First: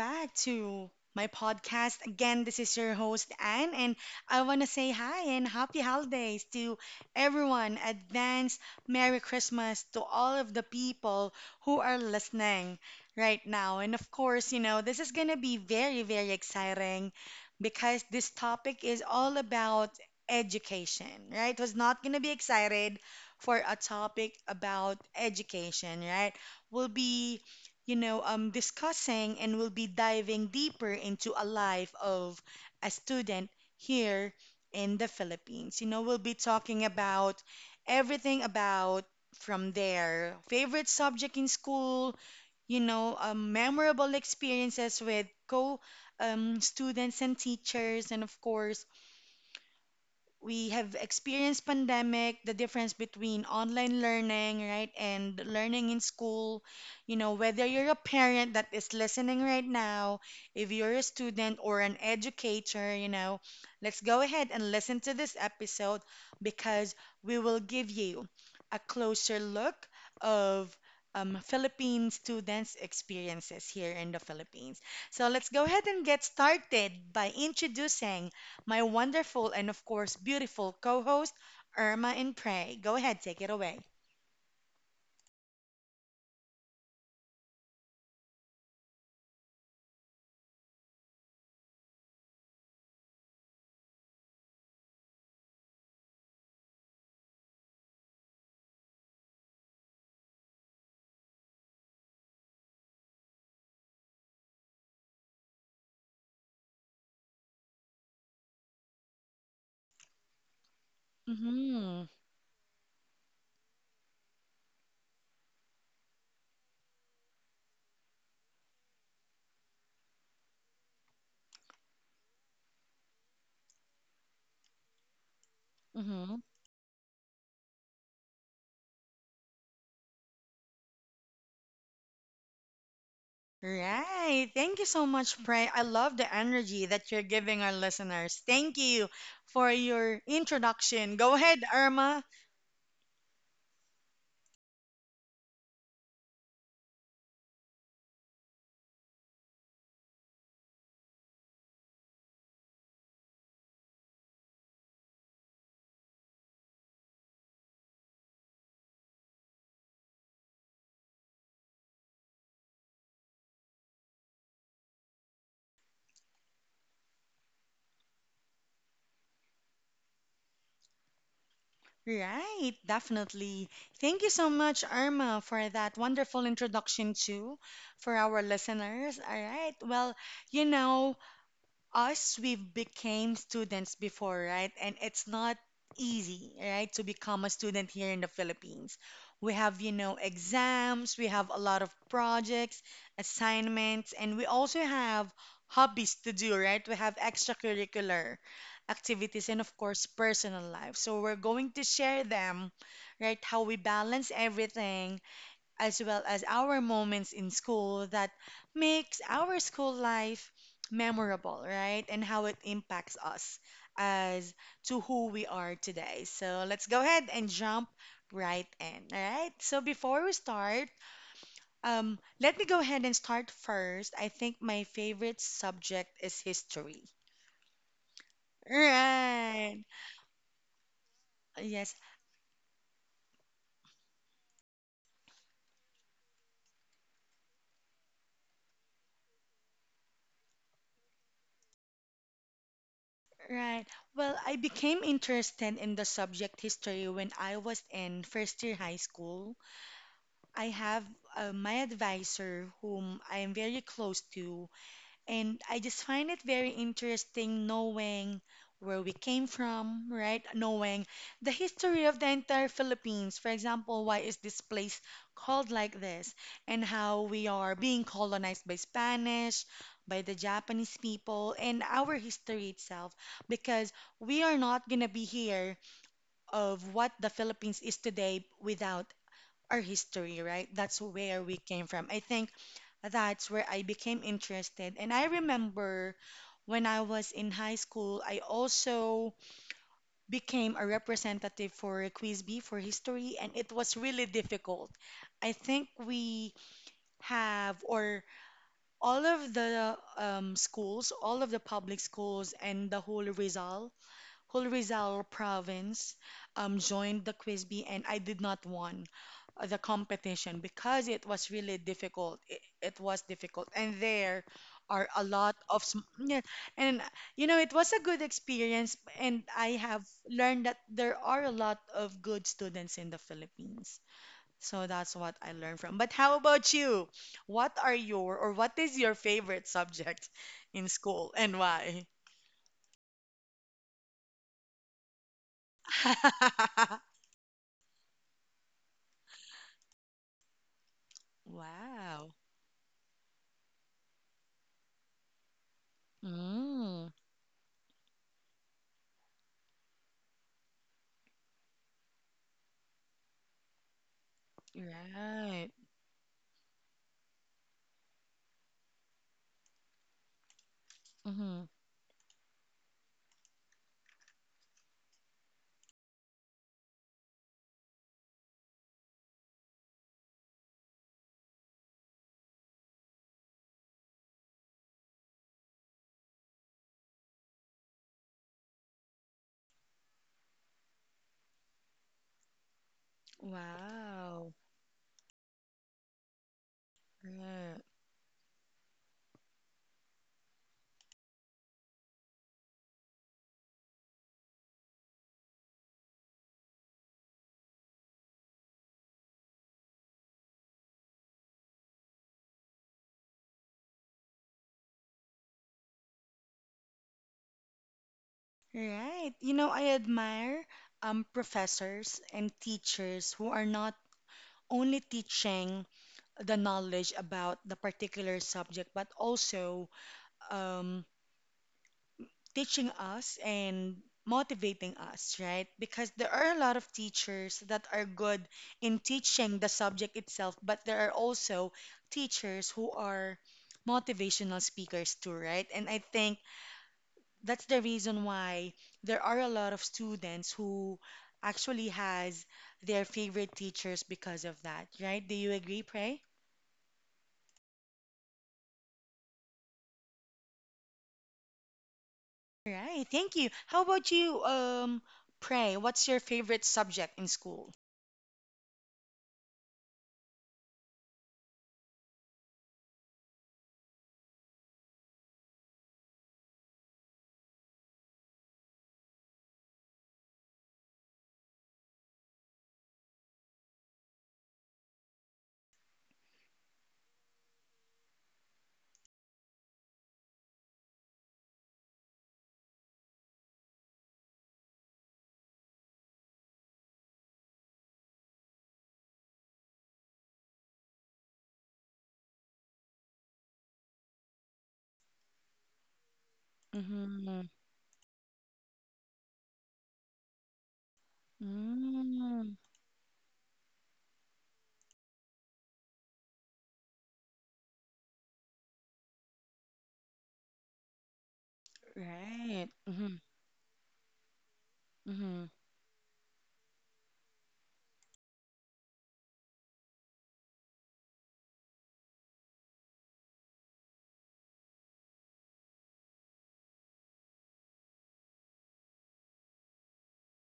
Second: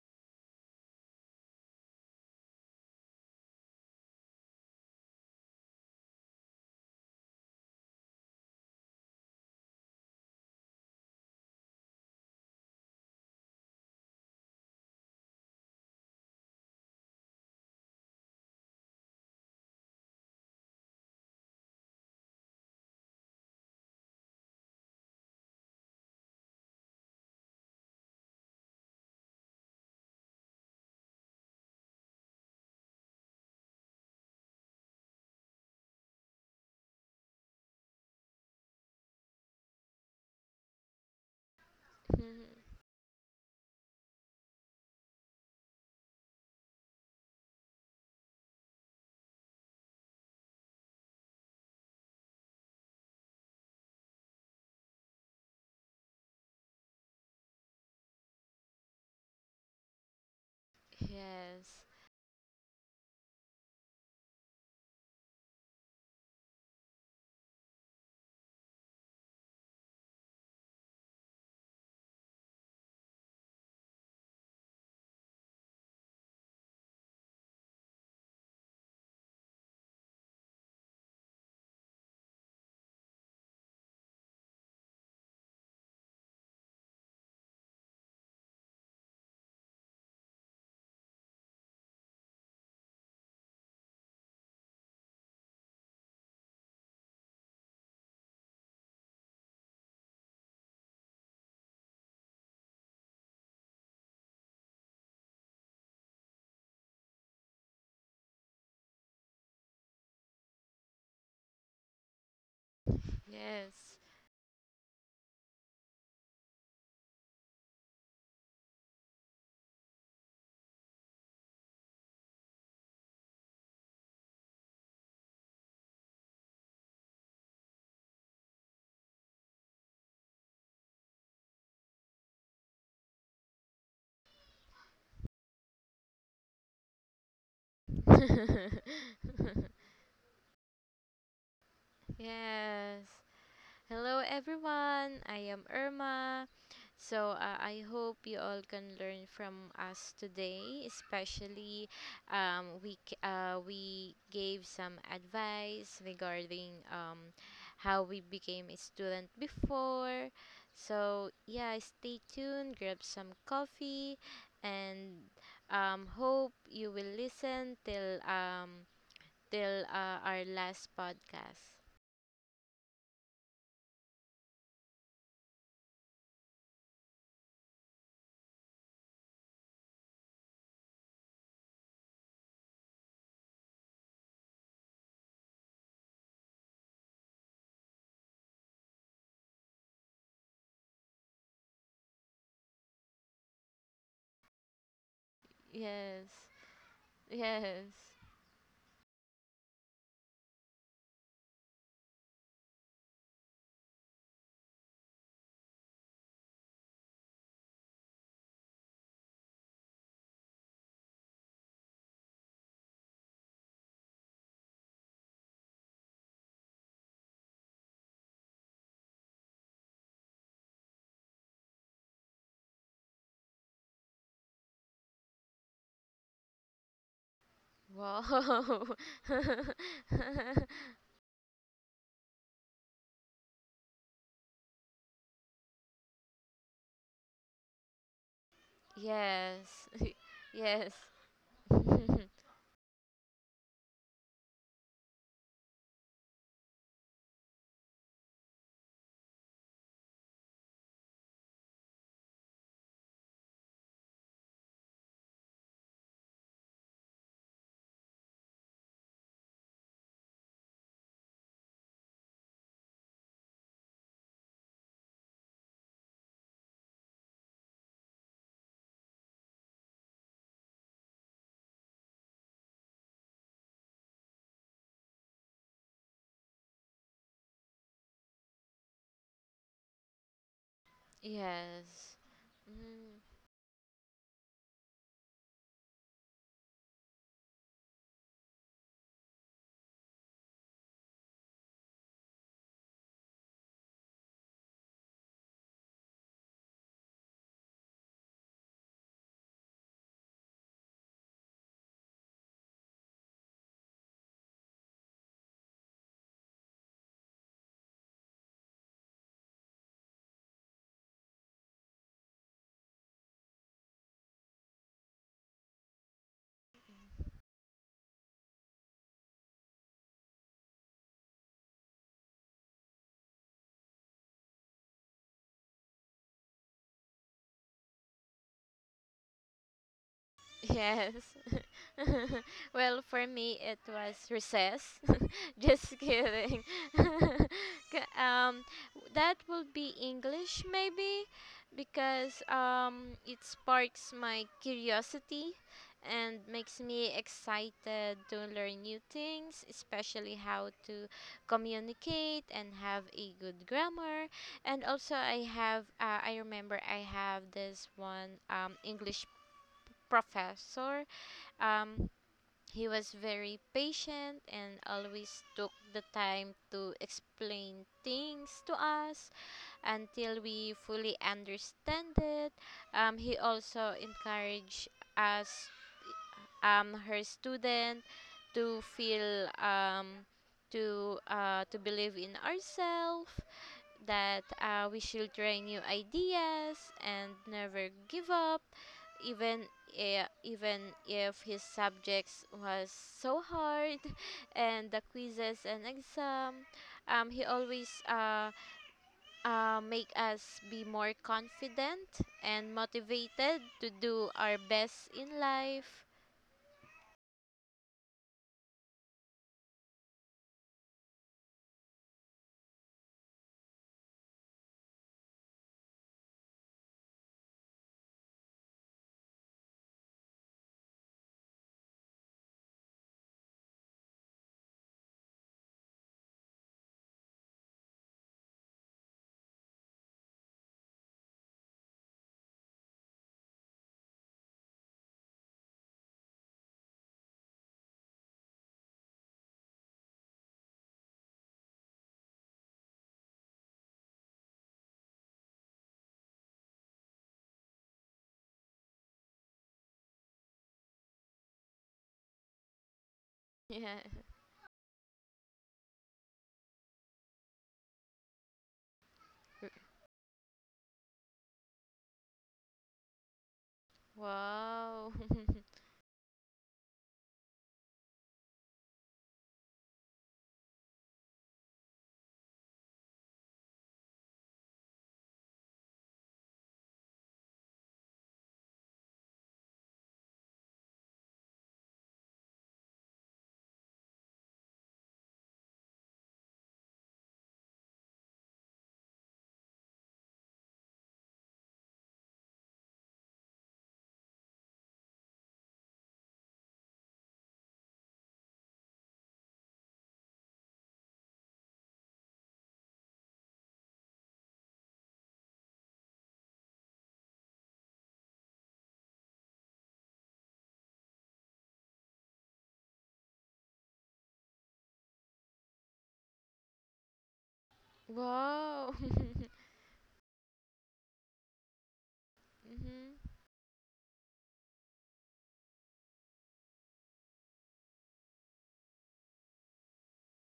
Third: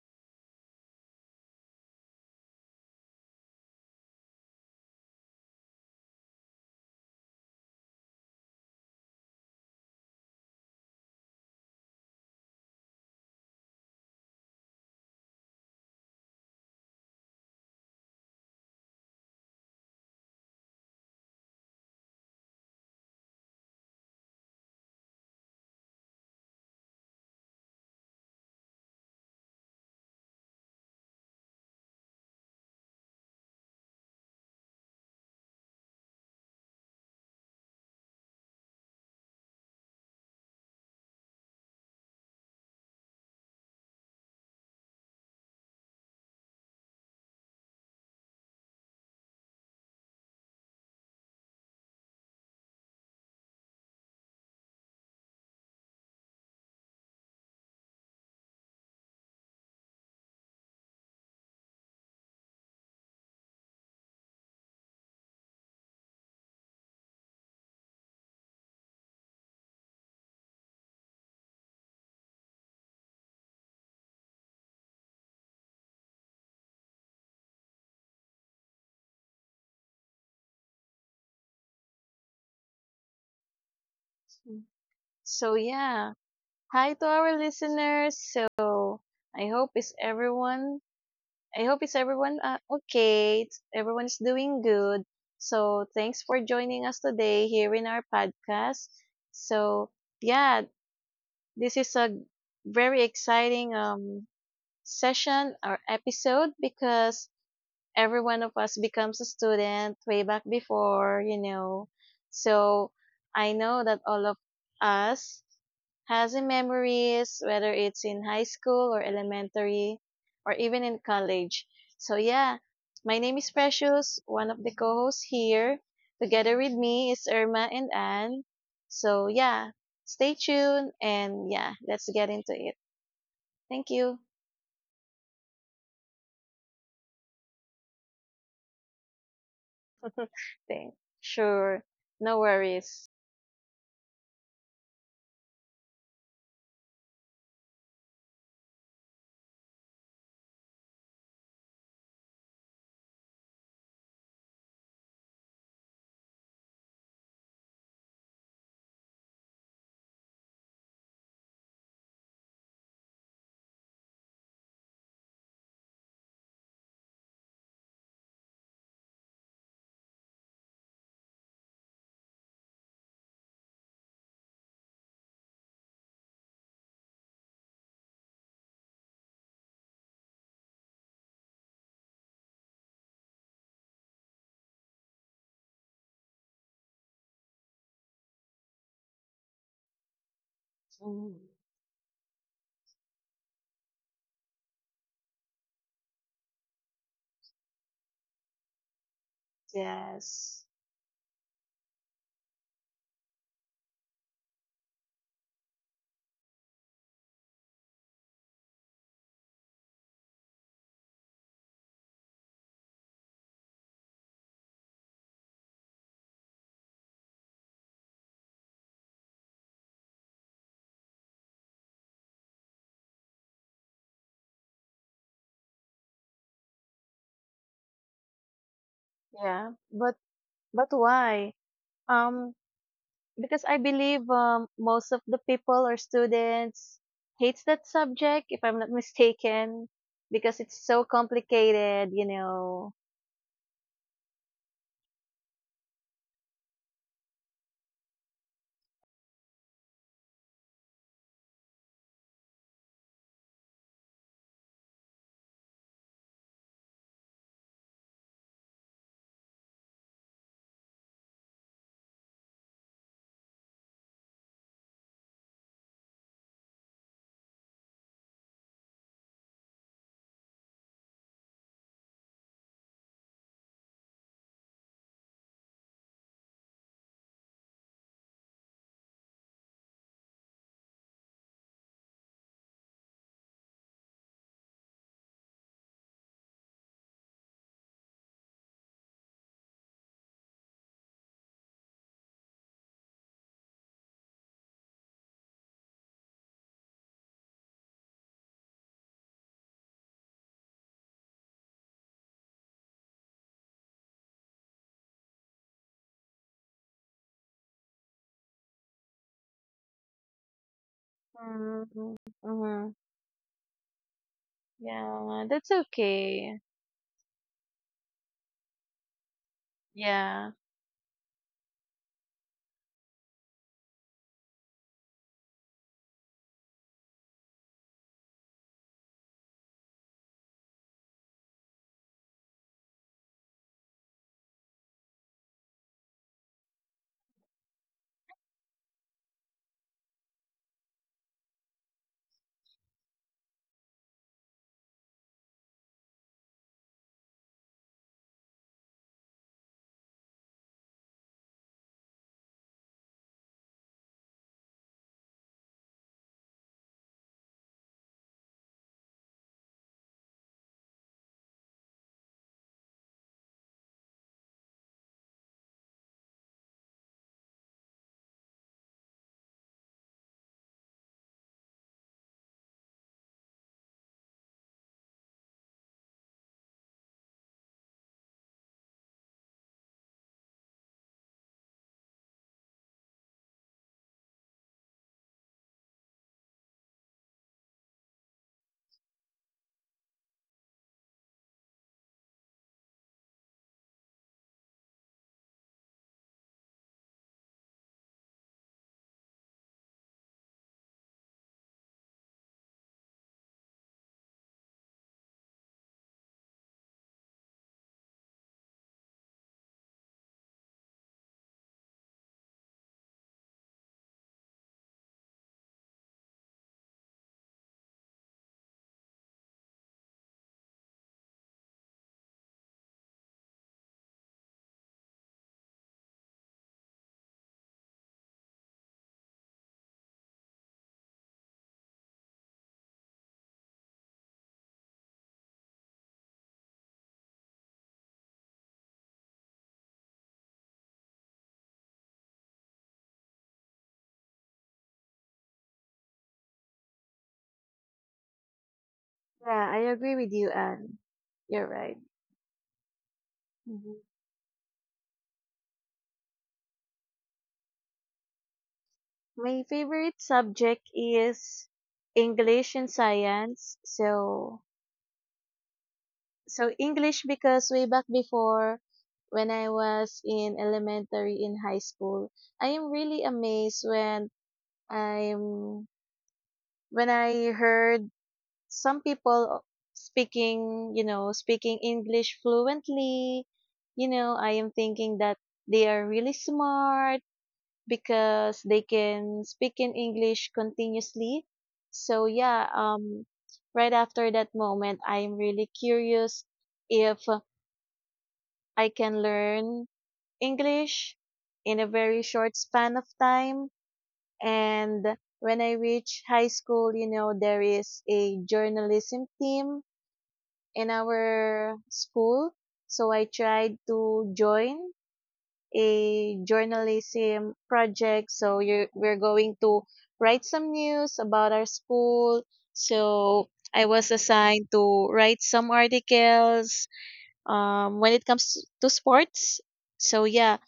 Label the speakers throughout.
Speaker 1: back to my podcast. Again, this is your host, Anne, and I want to say hi and happy holidays to everyone. Advance Merry Christmas to all of the people who are listening right now. And of course, you know, this is going to be very, very exciting because this topic is all about education, right? It was not going to be excited for a topic about education, right? We'll be discussing, and we'll be diving deeper into a life of a student here in the Philippines. You know, we'll be talking about everything about from their favorite subject in school, memorable experiences with co students and teachers, and of course, we have experienced pandemic, the difference between online learning, right, and learning in school. You know, whether you're a parent that is listening right now, if you're a student
Speaker 2: Yes.
Speaker 1: or an educator, you know, let's go ahead and listen to this episode because we will give you a closer look of Philippine students' experiences here in the Philippines. So let's go ahead and get started by introducing my wonderful and, of course, beautiful co host, Irma and Prey. Go ahead, take it away.
Speaker 3: Mm. So yeah, hi to our listeners. So I hope is everyone. I hope is everyone, okay. Everyone is doing good. So thanks for joining us today here in our podcast. So yeah, this is a very exciting session or episode because every one of us becomes a student way back before.
Speaker 1: Mm-hmm.
Speaker 3: So I know that
Speaker 2: Yes.
Speaker 3: all of us has a memories, whether it's in high school or elementary or even in college. So yeah, my name is Precious, one of the co-hosts here. Together
Speaker 1: Mm-hmm.
Speaker 3: with me is Irma and Anne. So yeah, stay tuned and, yeah, let's get into it. Thank you.
Speaker 1: Right. Thank you so much, Prey. I love the energy that you're giving our listeners. Thank you for your
Speaker 3: Thank.
Speaker 1: introduction. Go ahead,
Speaker 3: Sure. No
Speaker 1: Irma.
Speaker 3: worries.
Speaker 2: Yes. Hello everyone, I am Irma. So I hope you all can learn from us today, especially we gave some advice regarding how we became a student before. So yeah, stay tuned, grab some coffee, and hope you will listen till our last podcast.
Speaker 1: Right, definitely. Thank you so much, Irma, for that wonderful introduction, too, for our listeners. All right. Well, you know, us, we've became students before, right? And it's not easy, right, to become a student here in the Philippines. We have, you know, exams,
Speaker 3: Mhm.
Speaker 1: we have a lot of projects, assignments, and we also have hobbies
Speaker 2: Yes.
Speaker 1: to do, right? We have
Speaker 2: Yes.
Speaker 1: extracurricular activities and of course
Speaker 3: Yes.
Speaker 1: personal life, so we're going to share them, right, how we balance everything, as well as our moments in school that makes our school life memorable, right? And how it impacts us as to who we are today. So let's go ahead and jump right in, all right? So before we start, let me go ahead and start first. I think my favorite subject is history.
Speaker 2: Wow.
Speaker 3: Yeah,
Speaker 1: Right.
Speaker 3: but why?
Speaker 1: Yes,
Speaker 3: Um, because I believe, most of the people or students hates that subject, if I'm not mistaken,
Speaker 2: Yes.
Speaker 3: because it's
Speaker 2: Yes.
Speaker 3: so complicated.
Speaker 1: right. Well, I became interested in the subject history when I was in first year high school. I have my advisor whom I am very close to, and I just find it very interesting knowing where we came from, right? Knowing the history of the entire Philippines. For example, why is this place called like this, and how we are being colonized by Spanish, by the Japanese people, and our history itself, because we are not gonna be here of what the Philippines is today without our history, right? That's where we came from.
Speaker 2: Yes.
Speaker 1: I think
Speaker 2: Mm.
Speaker 1: that's where I became interested. And I remember when I was in high school, I also became a representative for a quiz bee for history, and it was really difficult. I think we have, or all of the schools, all of the public schools, and the whole Rizal province joined the quiz bee, and I did not won the competition because it was
Speaker 3: Hmm.
Speaker 1: really difficult. It,
Speaker 3: Mm-hmm.
Speaker 1: it was difficult, and there are
Speaker 3: Yeah,
Speaker 1: a
Speaker 3: that's
Speaker 1: lot of
Speaker 3: okay.
Speaker 1: yeah, and you know it was a good experience, and I have
Speaker 3: Yeah,
Speaker 1: learned that there are a lot of good students in the Philippines. So that's what I learned from. But how about you? What are your or what is your favorite subject in
Speaker 2: Yes.
Speaker 1: school and why?
Speaker 2: Well, for me, it was recess. Just kidding. K- um, that would be English, maybe,
Speaker 1: Wow.
Speaker 2: because it sparks my curiosity and makes me
Speaker 1: Mm,
Speaker 2: excited to learn new things, especially how to communicate and have a good grammar. And also,
Speaker 1: right.
Speaker 2: I remember I have this one English professor.
Speaker 1: Mm-hmm.
Speaker 2: Um, he was very patient and always took the time to explain things to us until we fully understand it. He also encouraged us, her student, to feel to believe in ourselves that
Speaker 1: Wow.
Speaker 2: we should try new ideas and
Speaker 1: Right.
Speaker 2: never give up, even even if his subjects was so hard, and the quizzes and exam. He always make us be more confident and motivated to do our best in life.
Speaker 1: Right. You know, I admire professors and teachers who are not only teaching the knowledge about the particular subject, but also um, teaching us and motivating us, right? Because there are a lot of teachers that are good in teaching the subject itself, but there are also teachers who are motivational speakers too, right? And I think that's the reason why there are a lot of students who actually has their favorite teachers because of that, right? Do you agree, Pray?
Speaker 3: yeah, I agree with you, Anne. You're right.
Speaker 1: Right. Thank you. How
Speaker 3: Hmm.
Speaker 2: Yeah.
Speaker 1: about you, Pray? What's your favorite subject in school?
Speaker 3: My favorite subject is English and science, so
Speaker 2: Wow.
Speaker 3: so English, because way back before when I was in elementary in high school, I am really amazed when I'm when I heard some people speaking English fluently. You know, I am thinking that they are really smart because they can speak in English continuously. So yeah, right after that moment, I'm really curious if
Speaker 1: Mhm.
Speaker 3: I can learn English in a very short
Speaker 1: Mm,
Speaker 3: span of time. And when I reach high school, you know, there is a journalism team in our school.
Speaker 1: right.
Speaker 3: So I
Speaker 1: Mm-hmm.
Speaker 3: tried to join
Speaker 1: Mm-hmm.
Speaker 3: a journalism project. So
Speaker 2: Wow.
Speaker 3: we're
Speaker 2: Mhm.
Speaker 3: going to write some news about our school. So I was assigned to write some articles, when it comes to sports. So yeah,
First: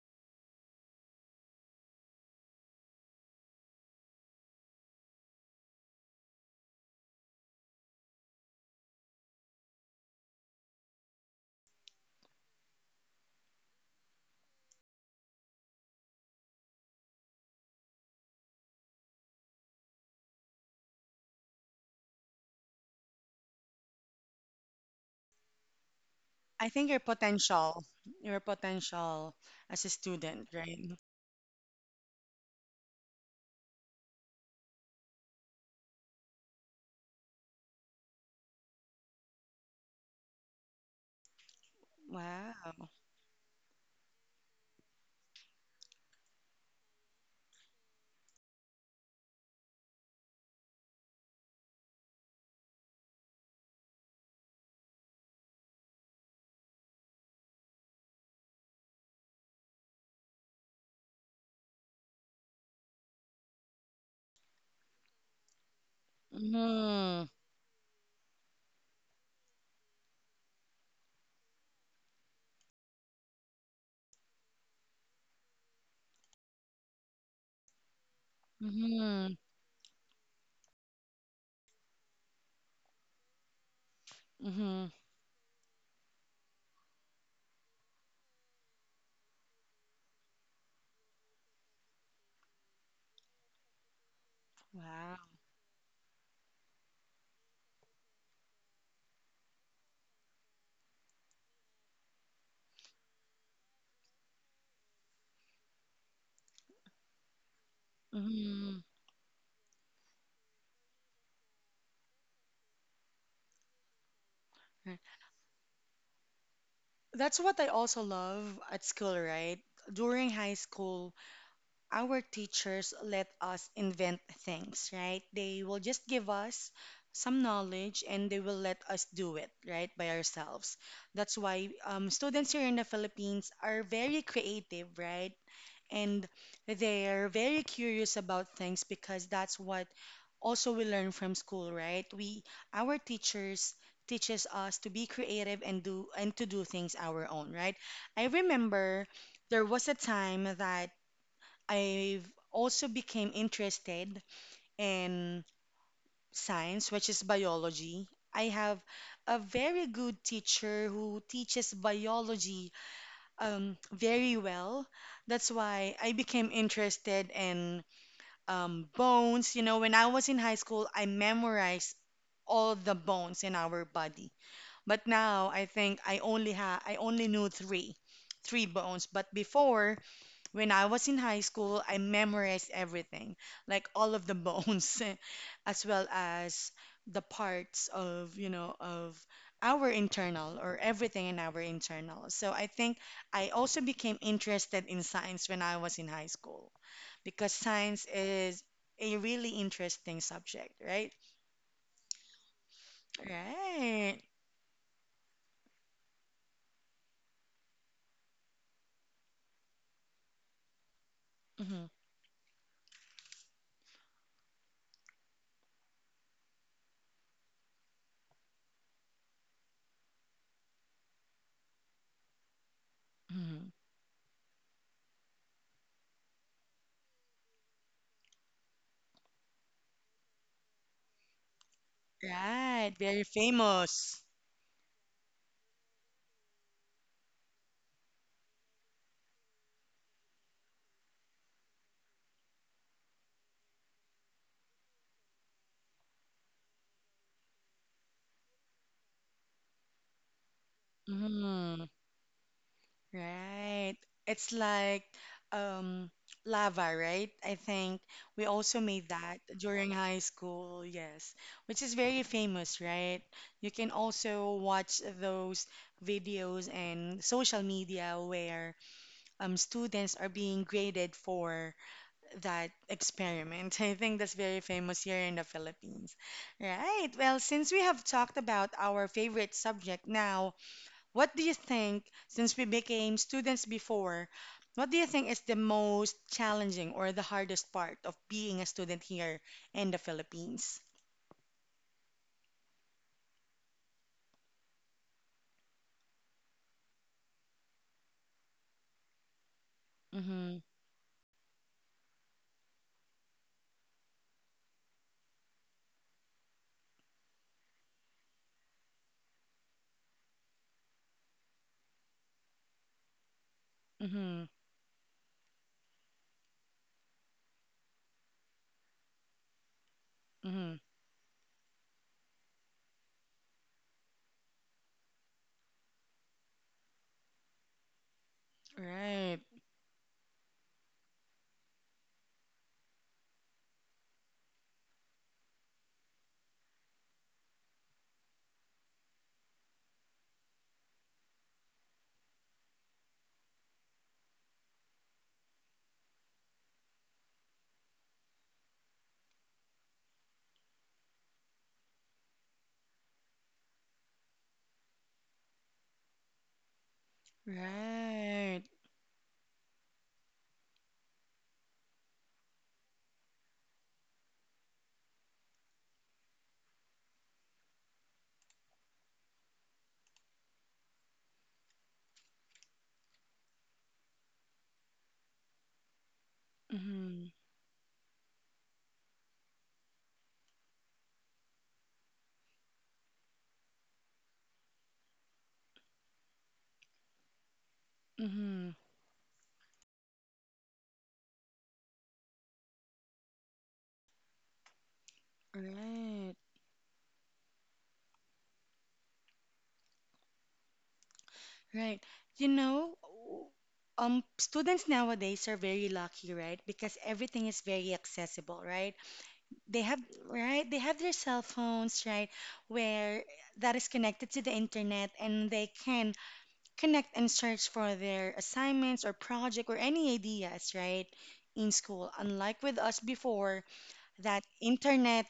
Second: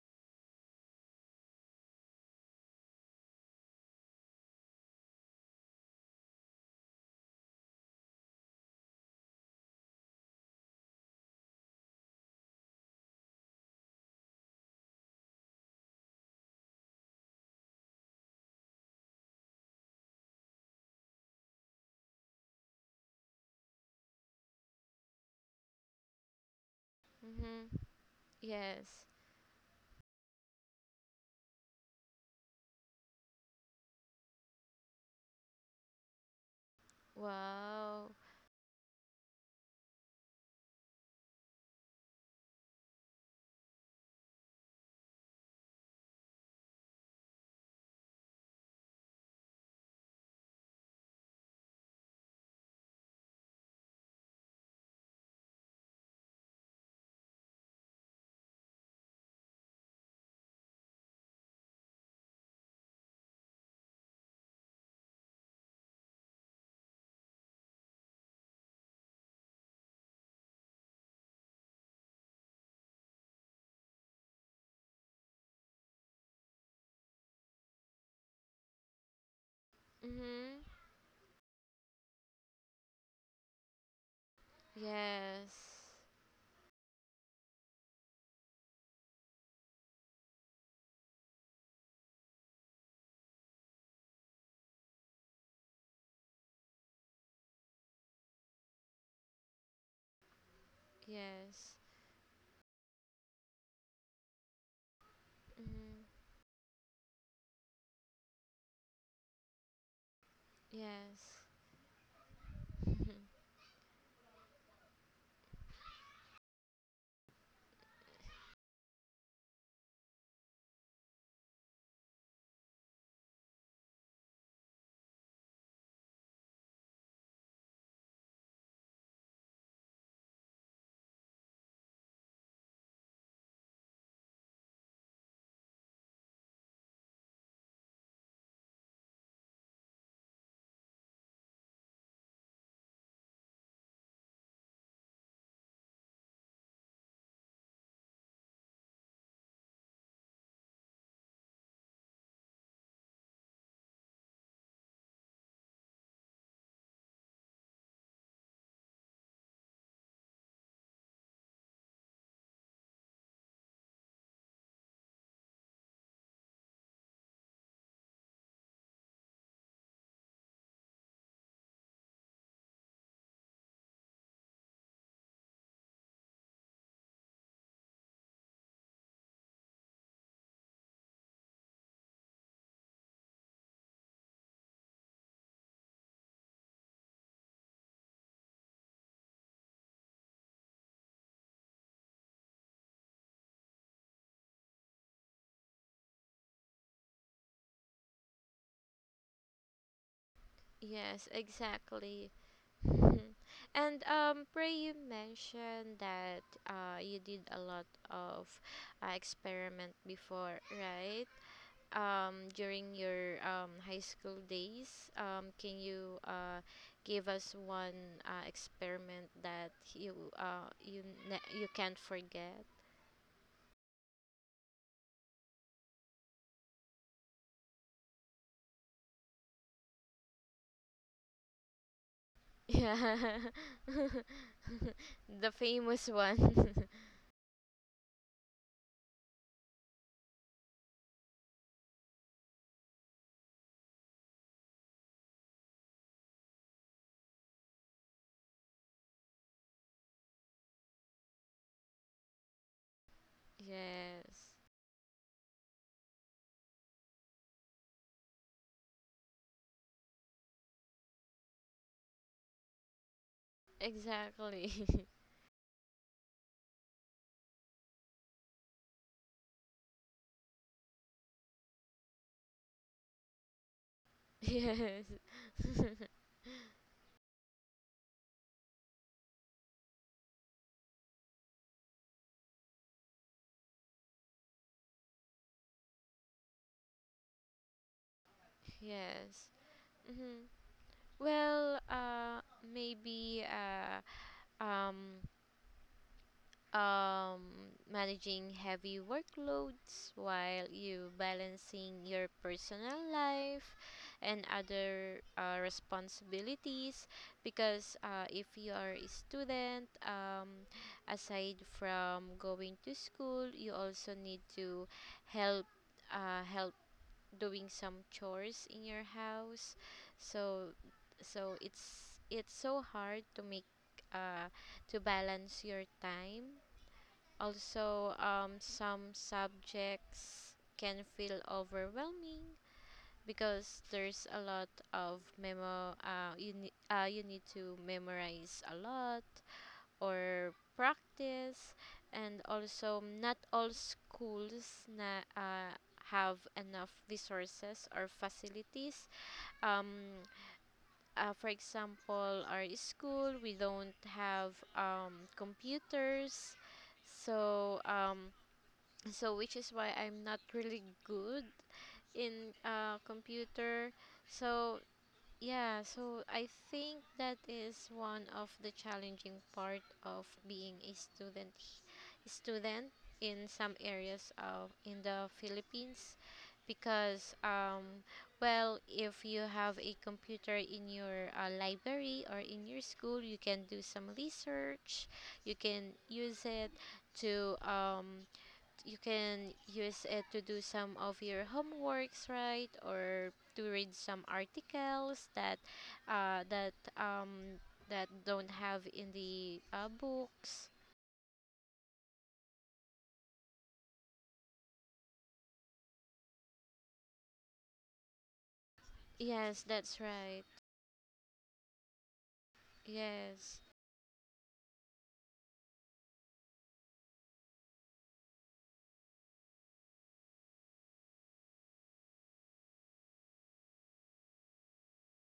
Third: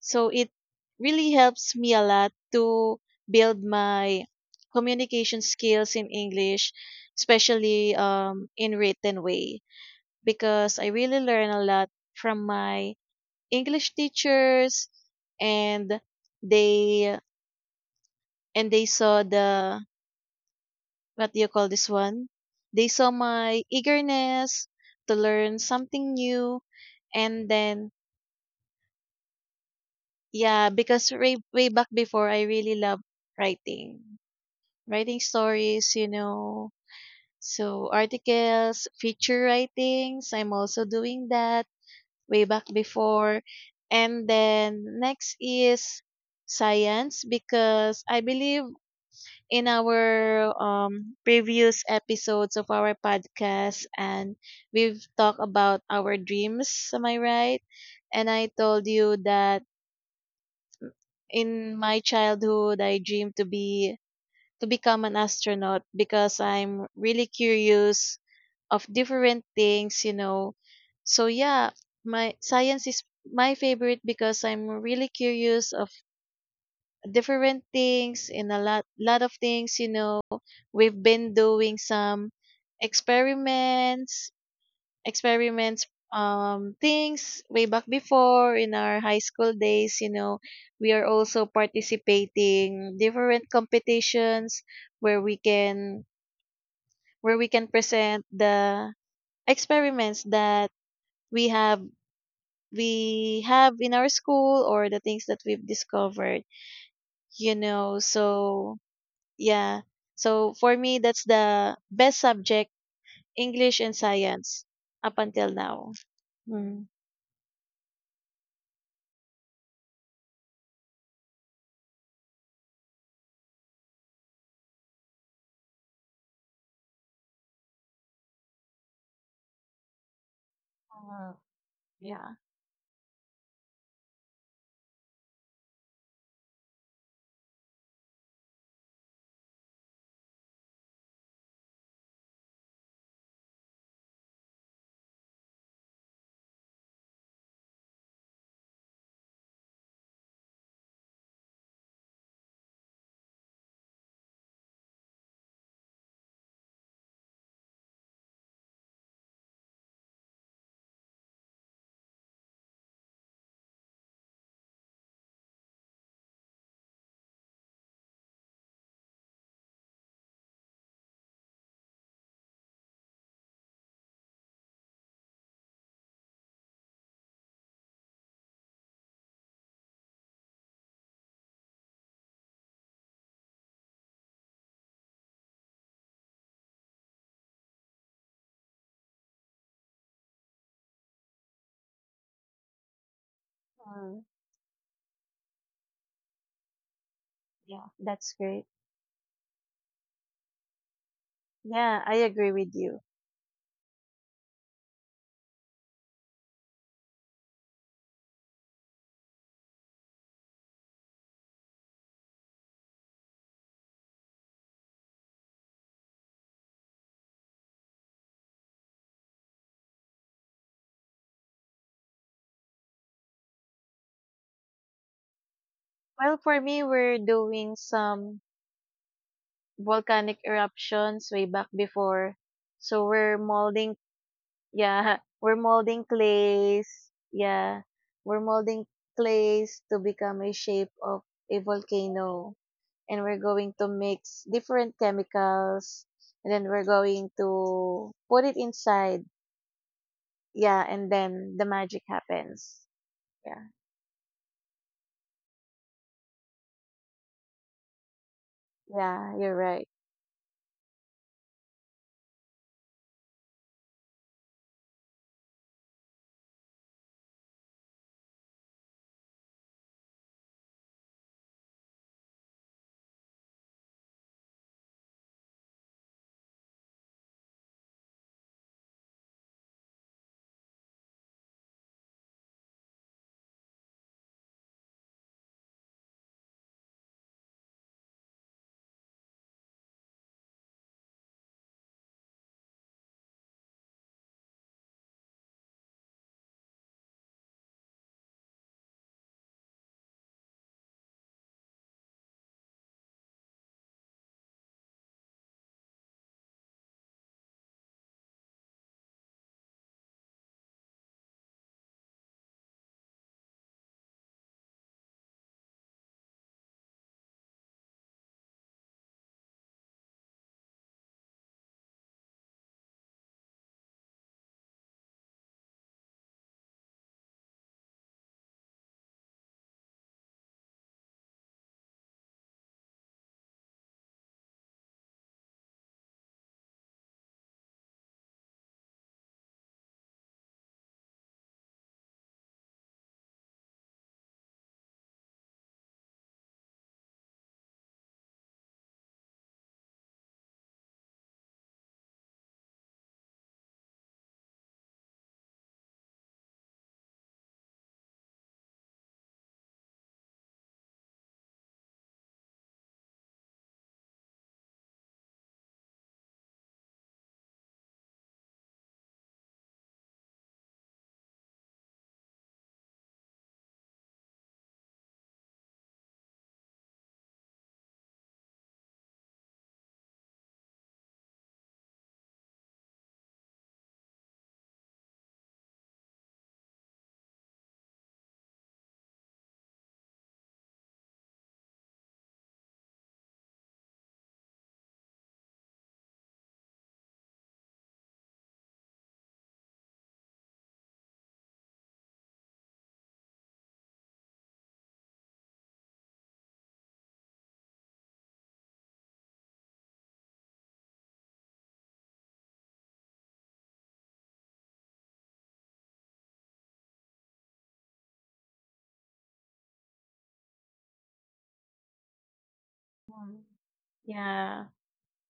Speaker 3: so it really helps me a lot to build my communication skills in English, especially, in written way, because I really learn a lot from my English teachers, and they and they saw the what do you call this one? They saw my eagerness to learn something new,
Speaker 1: I think
Speaker 3: and
Speaker 2: Mhm.
Speaker 3: then,
Speaker 1: your
Speaker 2: Yes.
Speaker 1: potential as a student,
Speaker 3: yeah,
Speaker 1: right?
Speaker 3: because way way back before I really love writing. Writing stories, you know. So
Speaker 2: Wow.
Speaker 3: articles, feature writings, I'm also doing that way back
Speaker 1: Wow.
Speaker 3: before. And then next is science, because I believe in our, previous episodes of our podcast, and we've talked about our dreams, am I right? And I told you that in my childhood I dreamed to become an astronaut because I'm really
Speaker 1: Mm-hmm.
Speaker 3: curious of different things, you know. So yeah, my science is my favorite because I'm really curious of different things and a lot of
Speaker 1: Mm-hmm.
Speaker 3: things, you know.
Speaker 2: Mhm.
Speaker 3: We've been doing some experiments,
Speaker 1: Mm-hmm.
Speaker 2: Yes.
Speaker 3: experiments, things way back before in our high school days, you know. We are also participating different competitions where
Speaker 1: Wow.
Speaker 3: we can present the experiments that we have
Speaker 2: Yes.
Speaker 3: we have in our school, or the things that we've
Speaker 2: Mhm.
Speaker 3: discovered, you know. So
Speaker 1: Mm-hmm.
Speaker 3: yeah, so for me, that's
Speaker 2: Yes.
Speaker 3: the best subject, English and science up until now. Mm.
Speaker 1: That's what I also love at school, right? During high school, our teachers let us invent things, right? They will just give us some knowledge and they will let us do it, right, by ourselves.
Speaker 3: Uh,
Speaker 1: That's why
Speaker 3: yeah
Speaker 1: students here in the Philippines are very creative, right? And they are very curious about things because that's what also we learn from school, right? We our teachers teaches us to be creative and do and to do things our own, right? I remember there was a time that I've also became interested in science, which is biology. I have a very good teacher who teaches biology very well. That's why I became interested in bones. You know, when I was in high school, I memorized all the bones in our body. But now I think I only knew three bones. But before, when I was in high school, I memorized everything, like all of the bones, as well as the parts of, you know, of our internal or everything in our internal. So I think I also
Speaker 3: uh,
Speaker 1: became interested in science when I was in high school because
Speaker 3: yeah,
Speaker 1: science
Speaker 3: that's great.
Speaker 1: is a really interesting subject, right?
Speaker 2: Yes,
Speaker 3: Yeah, I
Speaker 2: exactly.
Speaker 3: agree with you.
Speaker 2: and
Speaker 1: Right.
Speaker 2: Pray, you mentioned that you did a lot of experiment before, right? During your high school days, can you give us one experiment that you can't forget?
Speaker 1: Hmm.
Speaker 3: Well, for me, we're doing some volcanic eruptions way back before,
Speaker 1: Right,
Speaker 3: so
Speaker 1: very
Speaker 3: we're
Speaker 2: Yeah.
Speaker 3: molding
Speaker 1: famous.
Speaker 3: yeah,
Speaker 2: The
Speaker 3: we're molding
Speaker 2: famous one.
Speaker 3: clays. Yeah, we're molding clays to become a shape of a volcano. And we're going to mix different chemicals. And then we're going to put it inside. Yeah, and then the
Speaker 1: Mm,
Speaker 3: magic happens. Yeah,
Speaker 1: right.
Speaker 2: Yes.
Speaker 1: It's like um lava, right? I think we also made
Speaker 3: yeah,
Speaker 1: that
Speaker 3: you're right.
Speaker 1: during high school, yes, which is very famous, right? You can also
Speaker 2: Exactly.
Speaker 1: watch those videos and social media where students are being graded for that experiment. I think that's very
Speaker 2: Yes.
Speaker 1: famous here in the Philippines. Right. Well, since we have talked about our favorite subject now, what do you think, since we became students before, what do you think is the most challenging or the hardest part of being a student here
Speaker 2: Yes.
Speaker 1: in the
Speaker 2: hmm
Speaker 1: Philippines?
Speaker 2: Well, maybe, um um, managing heavy workloads
Speaker 1: Mm-hmm.
Speaker 2: while you balancing your personal life and other responsibilities, because if you are a student, aside from going to school you also need
Speaker 1: Mm-hmm.
Speaker 2: to help help doing some chores in your house, so
Speaker 1: Mm-hmm.
Speaker 2: so it's so hard to make uh, to balance your time. Also, some
Speaker 1: Right.
Speaker 2: subjects can feel overwhelming because there's a lot of memo. You need to memorize a lot or practice, and also not all schools na have enough resources or facilities. Um, for example, our school we don't have computers, so um,
Speaker 1: Right.
Speaker 2: so which is why I'm not really good in computer. So yeah, so I think that is one of the challenging part of being a student in some areas of in the Philippines,
Speaker 1: Mm-hmm.
Speaker 2: because well, if you have a computer in your library or in your school, you can do some research, you can use it to
Speaker 1: Mm-hmm.
Speaker 2: do some of your homeworks, right, or to read some articles
Speaker 1: Right.
Speaker 2: uh, that um, that don't have in the books.
Speaker 1: Right. You know, students nowadays are very lucky, right? Because everything is very accessible, right?
Speaker 2: Yes,
Speaker 1: They
Speaker 2: that's
Speaker 1: have,
Speaker 2: right.
Speaker 1: right? They have their cell phones, right? Where
Speaker 2: Yes.
Speaker 1: that is connected to the internet and they can connect and search for their assignments or project or any ideas, right? In school. Unlike with us
Speaker 3: Mm.
Speaker 1: before, that
Speaker 3: Yeah,
Speaker 1: internet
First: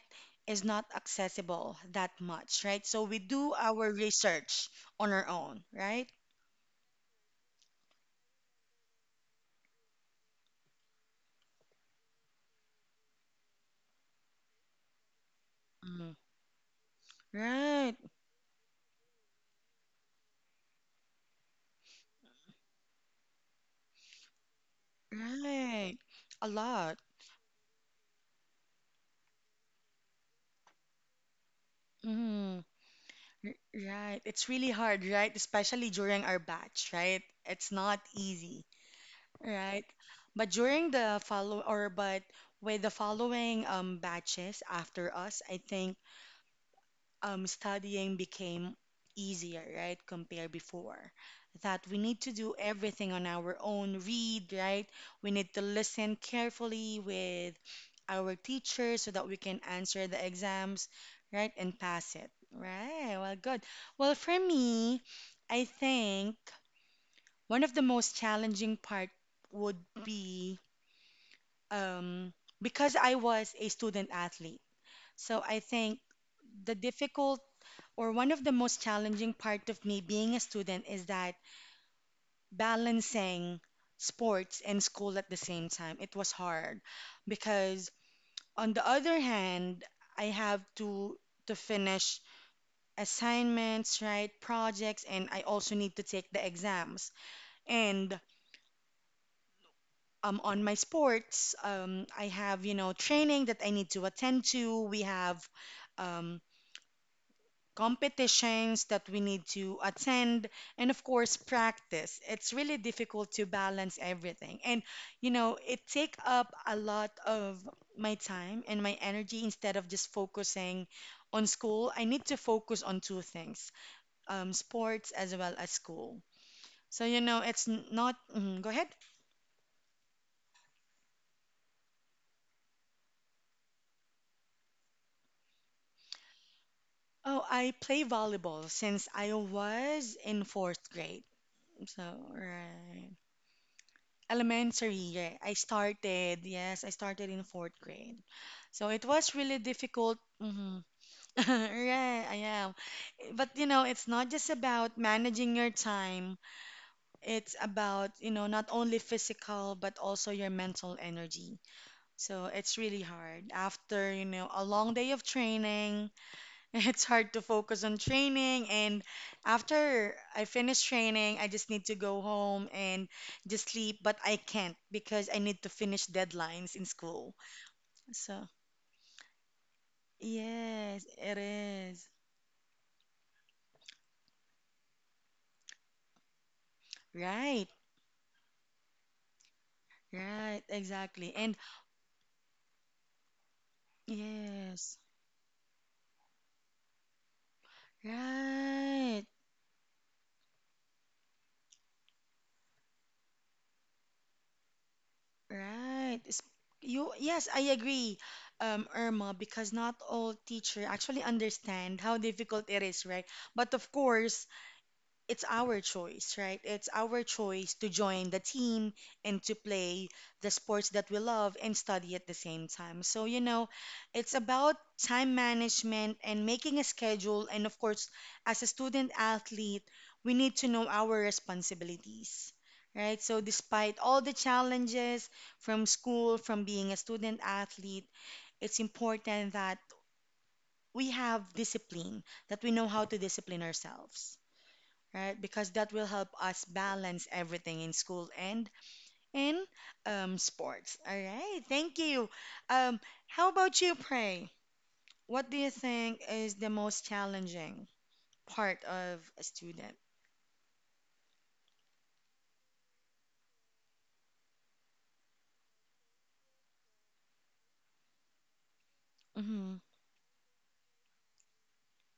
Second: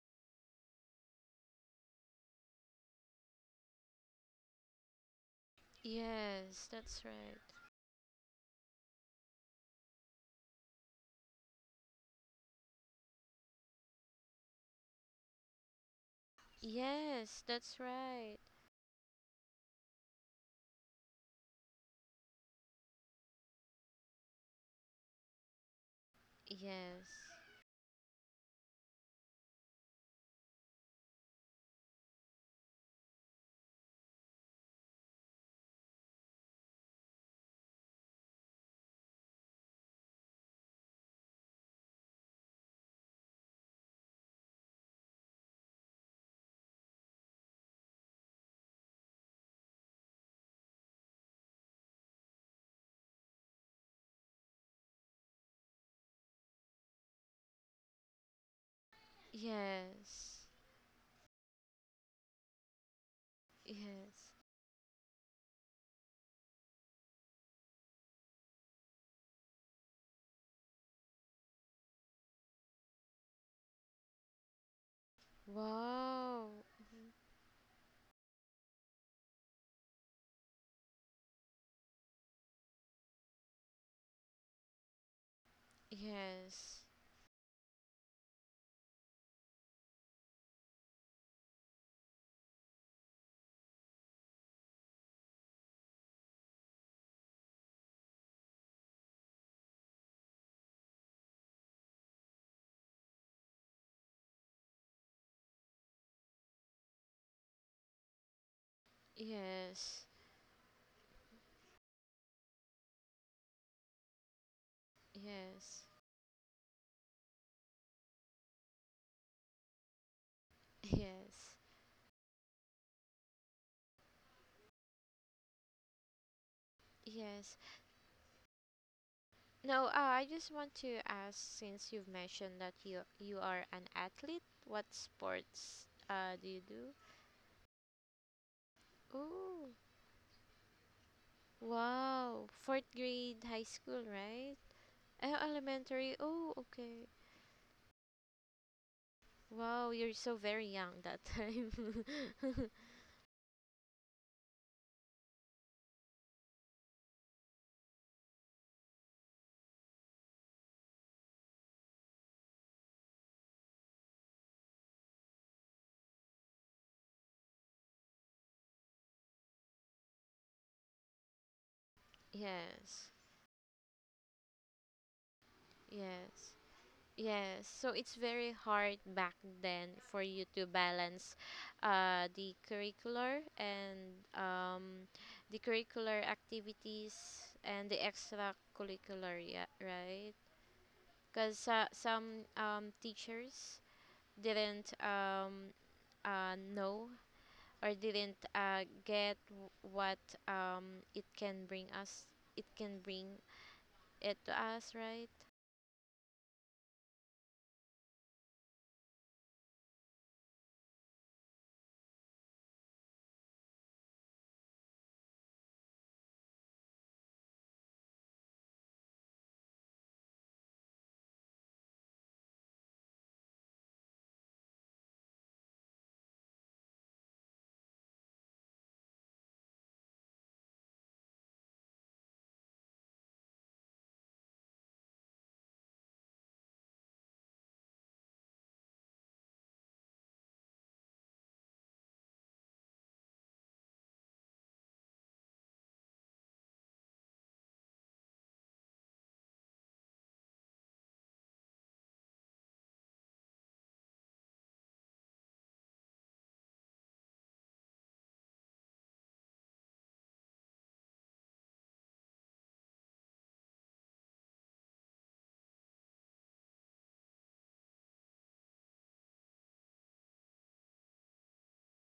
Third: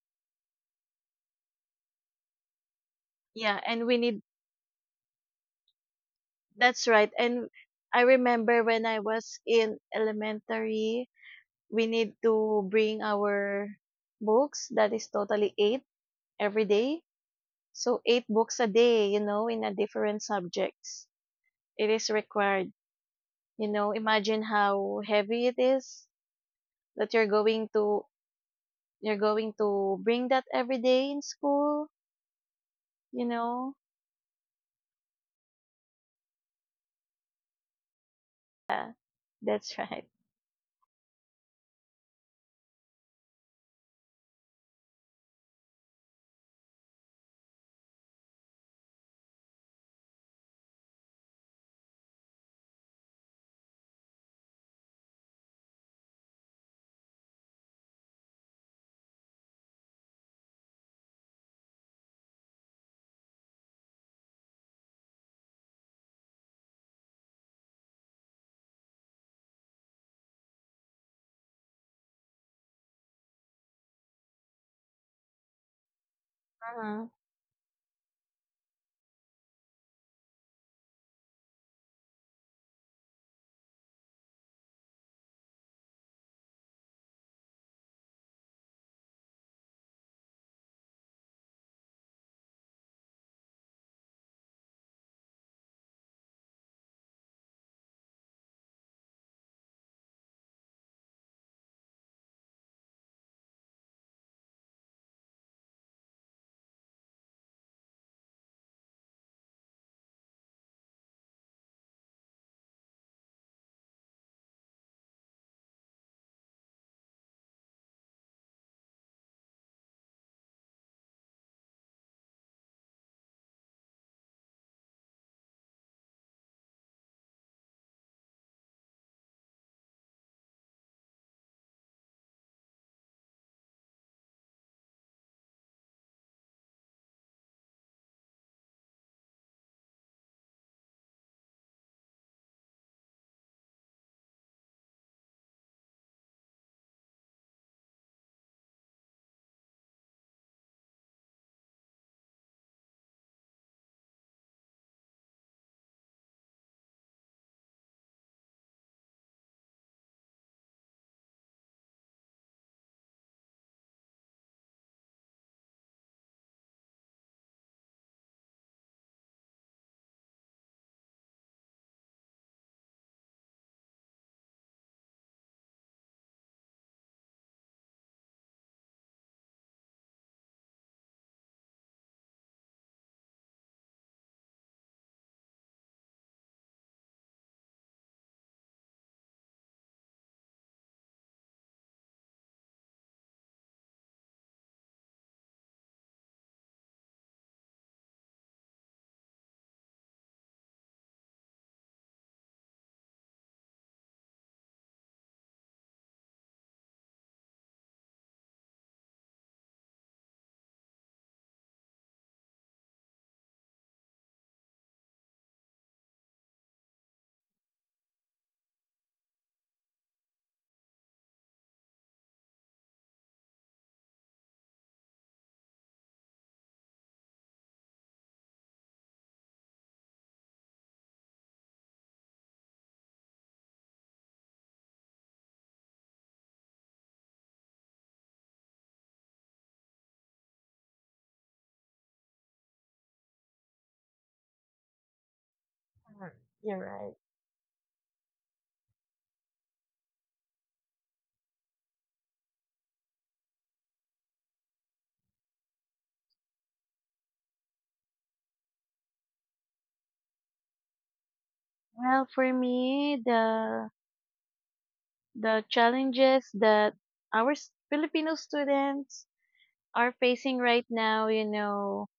Speaker 1: is not accessible that much, right? So we do
Speaker 3: yeah, and
Speaker 1: our research on our own, right?
Speaker 2: Yes,
Speaker 3: that's
Speaker 2: that's
Speaker 3: right.
Speaker 2: right.
Speaker 3: And I remember when I was in elementary, we need to bring our books that is totally eight every day.
Speaker 2: Yes, that's
Speaker 1: Right,
Speaker 3: So eight
Speaker 2: right.
Speaker 3: books a day, in a different subjects, it is required. Imagine how heavy it
Speaker 1: right.
Speaker 3: is,
Speaker 1: A lot.
Speaker 2: Yes.
Speaker 3: that you're going to bring that every day in school
Speaker 1: Mm,
Speaker 3: you know
Speaker 1: right. It's really hard, right? Especially during our batch, right? It's not easy,
Speaker 3: yeah that's
Speaker 1: right?
Speaker 3: right.
Speaker 1: But during the follow or but with the following batches after us, I think studying became easier, right, compared before. That we need to do everything on our own, read, right? We need to listen carefully with our teachers so that we can answer the
Speaker 2: Yes.
Speaker 1: exams, right, and pass it. Right, well, good. Well,
Speaker 2: Yes.
Speaker 1: for me, I think one of the most challenging part would be um, because I was a student athlete. So I think
Speaker 2: Wow.
Speaker 1: the
Speaker 3: Uh-huh.
Speaker 1: difficult or one of the most challenging part of me being a student is that balancing sports and school at the same time, it was hard
Speaker 2: Yes.
Speaker 1: because on the other hand, I have to finish assignments, right, projects, and I also need to take the exams. And on my sports, I have, you know, training that I need to attend to. We have um, competitions that we need to
Speaker 2: Yes.
Speaker 1: attend, and of course, practice. It's really difficult to balance everything. And, you know, it
Speaker 2: Yes.
Speaker 1: take up a lot of my time and my energy instead of just focusing on
Speaker 2: Yes.
Speaker 1: school. I need to focus on two things, sports as well as school. So, you know,
Speaker 2: Yes.
Speaker 1: it's not, mhm, go ahead.
Speaker 2: No, I just want to ask, since you've mentioned that you are an athlete, what sports do you do?
Speaker 1: Oh, I play volleyball since I
Speaker 2: Oh,
Speaker 1: was in fourth grade. So,
Speaker 2: wow. Fourth
Speaker 1: right.
Speaker 2: grade high school, right?
Speaker 1: Elementary,
Speaker 2: Uh,
Speaker 1: yeah, I
Speaker 2: elementary.
Speaker 1: started.
Speaker 2: Oh,
Speaker 1: Yes, I
Speaker 2: okay.
Speaker 1: started in fourth grade. So it was really
Speaker 2: Wow, you're
Speaker 1: difficult.
Speaker 2: so very
Speaker 1: Hmm.
Speaker 2: young that time.
Speaker 1: Right, I am. But you know, it's not just about managing your time. It's about, you know, not only physical but also your mental energy. So it's really hard after, you know, a long day of training. It's hard to focus on training, and after I finish training, I just need to go home
Speaker 2: Yes.
Speaker 1: and just sleep, but I can't because I need to finish
Speaker 2: Yes.
Speaker 1: deadlines in school.
Speaker 2: Yes, so it's
Speaker 1: So,
Speaker 2: very hard back then for you to
Speaker 1: yes,
Speaker 2: balance
Speaker 1: it is.
Speaker 2: uh, the curricular and um, the curricular activities
Speaker 1: Right,
Speaker 2: and the extracurricular, yeah, right?
Speaker 1: right, exactly. And
Speaker 2: Because some teachers didn't
Speaker 1: yes,
Speaker 2: know, or didn't
Speaker 1: right,
Speaker 2: get what um, it can bring us, it can bring it to us, right?
Speaker 1: right. You, yes, I agree, Irma, because not all teacher actually understand how difficult it is, right? But of course, it's our choice, right? It's our choice to join the team and to play the sports that we love and study at the same time. So, you know, it's about time management and making a schedule. And of course, as a student athlete, we need to know our responsibilities, right? So, despite all the challenges from school, from being a student athlete, it's important that we have discipline, that we know how to discipline ourselves, right? Because that will help
Speaker 3: Mhm.
Speaker 1: us
Speaker 3: You're right.
Speaker 1: balance everything in school and in sports. All right, thank you. Um, how about you, Pray? What do you think is the most challenging part of a student?
Speaker 3: Well, for me, the challenges that our Filipino students
Speaker 1: Mm-hmm,
Speaker 3: are facing right now, you know,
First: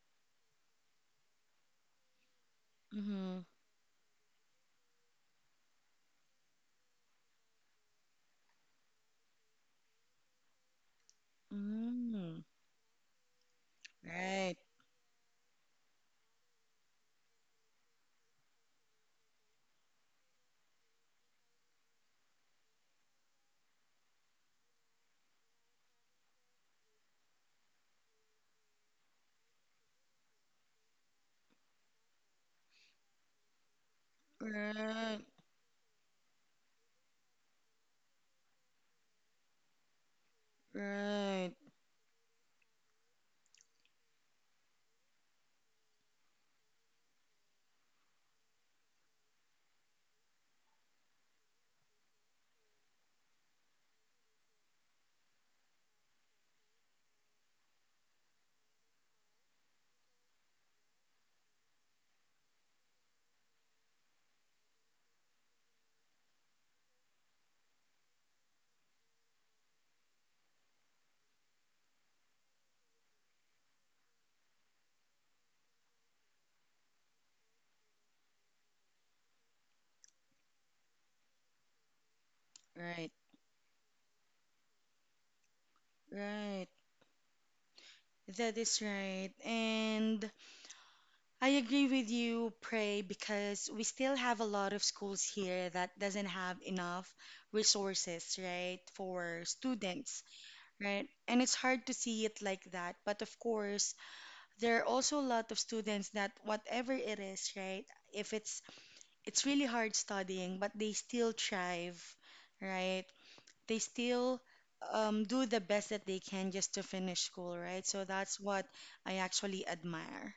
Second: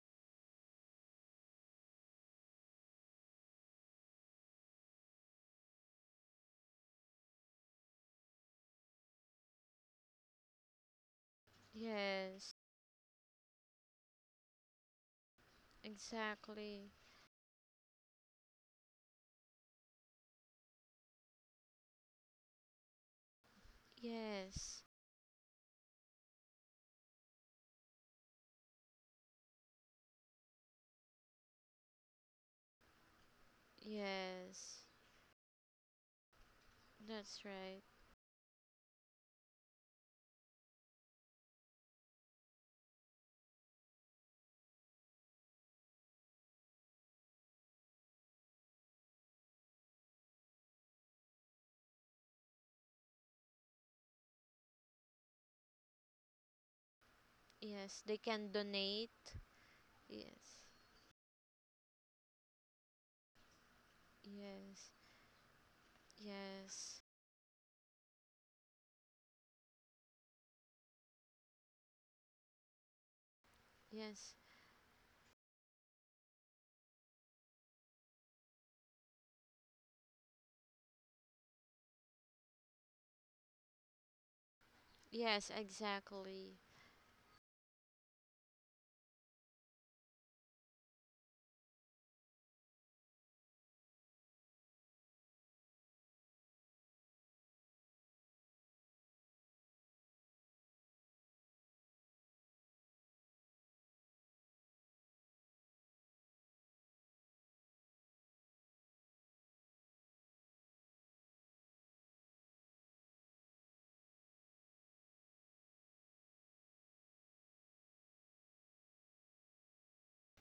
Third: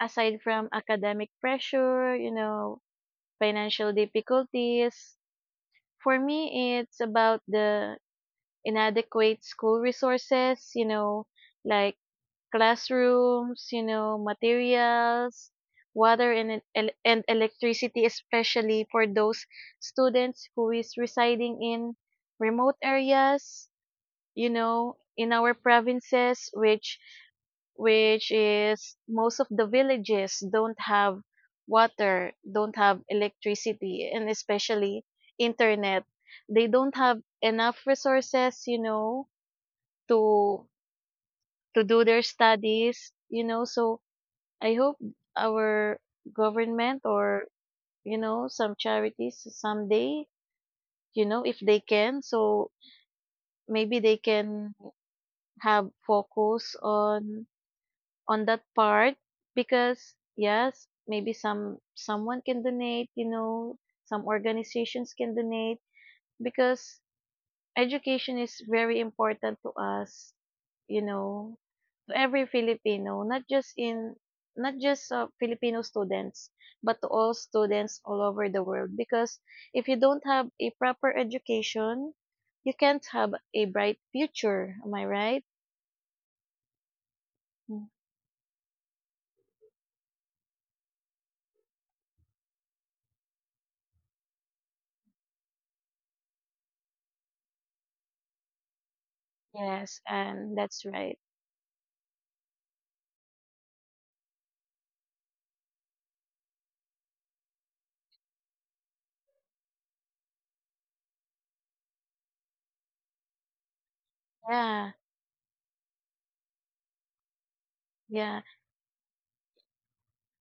Speaker 3: aside from academic pressure,
Speaker 1: mm-hmm,
Speaker 3: financial difficulties. For me, it's about the inadequate school resources, you know, like
Speaker 1: mm-hmm.
Speaker 2: Yes,
Speaker 3: classrooms, you know,
Speaker 1: Right,
Speaker 3: materials, water and
Speaker 2: exactly.
Speaker 3: and electricity, especially for those students who is residing in remote areas, you
Speaker 2: Yes.
Speaker 3: know, in our provinces, which is most of the villages don't have water, don't have electricity, and
Speaker 2: Yes,
Speaker 3: especially
Speaker 1: right,
Speaker 3: internet. They don't have
Speaker 2: that's
Speaker 3: enough
Speaker 2: right.
Speaker 3: resources, you know, to
Speaker 1: right,
Speaker 3: to do their studies, you know. So I hope our government, or, you know, some charities, someday, you know, if they can, so maybe they can have focus on
Speaker 2: Yes, they can
Speaker 3: that part,
Speaker 2: donate.
Speaker 3: because,
Speaker 2: Yes,
Speaker 3: yes, maybe someone can donate, you know, some
Speaker 2: yes,
Speaker 3: organizations can donate,
Speaker 2: yes,
Speaker 3: because education is very important to us, you know. To every Filipino, not just in
Speaker 2: yes,
Speaker 3: not just, Filipino students, but to all students all over the world, because if you don't have a proper education, you can't
Speaker 1: right,
Speaker 3: have a bright future, am I right?
Speaker 2: yes, exactly.
Speaker 1: right.
Speaker 3: Mm.
Speaker 1: That is right. And I agree with you, Pray, because we still have a lot of schools here that doesn't have enough resources, right, for
Speaker 3: Yes,
Speaker 1: students,
Speaker 3: and that's
Speaker 1: right?
Speaker 3: right.
Speaker 1: And it's hard to see it like that. But of course, there are also a lot of students that whatever it is, right, if it's really hard studying, but they still thrive, right? They still
Speaker 3: Yeah,
Speaker 1: do the best that they can just to finish school, right? So that's
Speaker 3: yeah.
Speaker 1: what I actually admire,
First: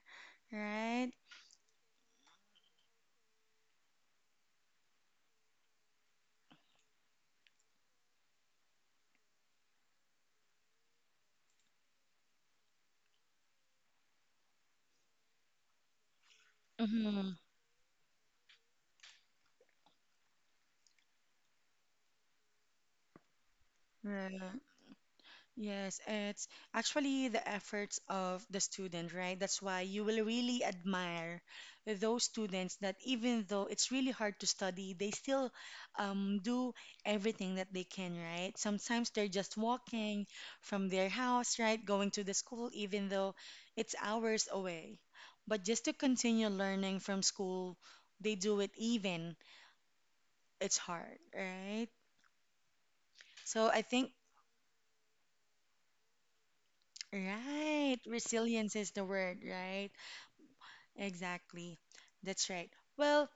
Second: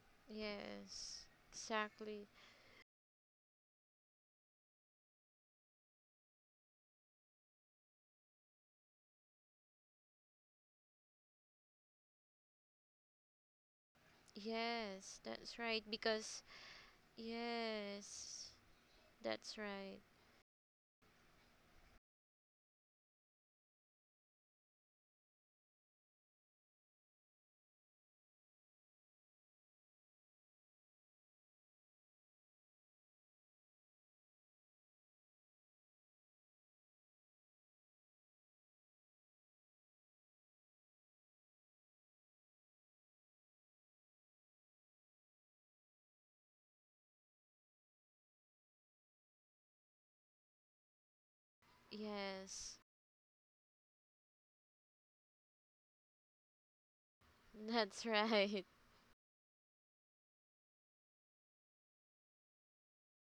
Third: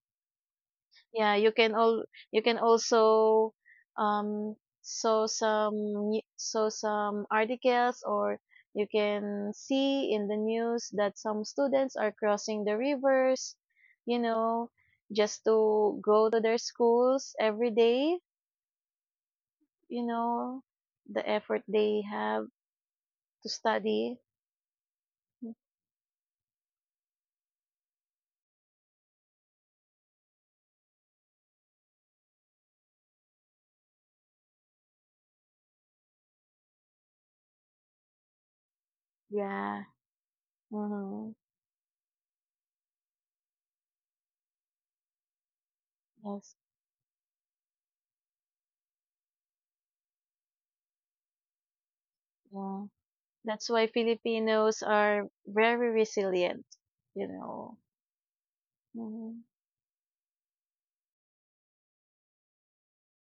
Speaker 1: right?
Speaker 2: Yes,
Speaker 3: Yeah,
Speaker 2: exactly.
Speaker 3: you can also, um saw some articles, or you can see in the news that some students are crossing the rivers, you know,
Speaker 2: Yes, that's right.
Speaker 3: just to
Speaker 2: Because,
Speaker 3: go to their
Speaker 1: Mhm.
Speaker 3: schools every
Speaker 2: yes,
Speaker 3: day,
Speaker 2: that's right.
Speaker 3: you know, the effort they have to
Speaker 1: Right.
Speaker 3: study. Mm.
Speaker 1: Yes, it's actually the efforts of the student, right? That's why you will really admire those students that even though it's really hard to study, they still do everything that they can, right? Sometimes they're just
Speaker 3: Yeah.
Speaker 1: walking from their house,
Speaker 3: Mhm.
Speaker 1: right? Going to the school, even though it's hours away. But just to continue
Speaker 3: Yes.
Speaker 1: learning from school, they do it even it's hard, right?
Speaker 2: Yes,
Speaker 3: Yeah.
Speaker 1: So I
Speaker 3: That's why
Speaker 1: think
Speaker 3: Filipinos are very resilient, you know.
Speaker 1: right.
Speaker 2: that's right.
Speaker 1: Resilience is the word,
Speaker 3: Mhm.
Speaker 1: right? Exactly. That's right. Well,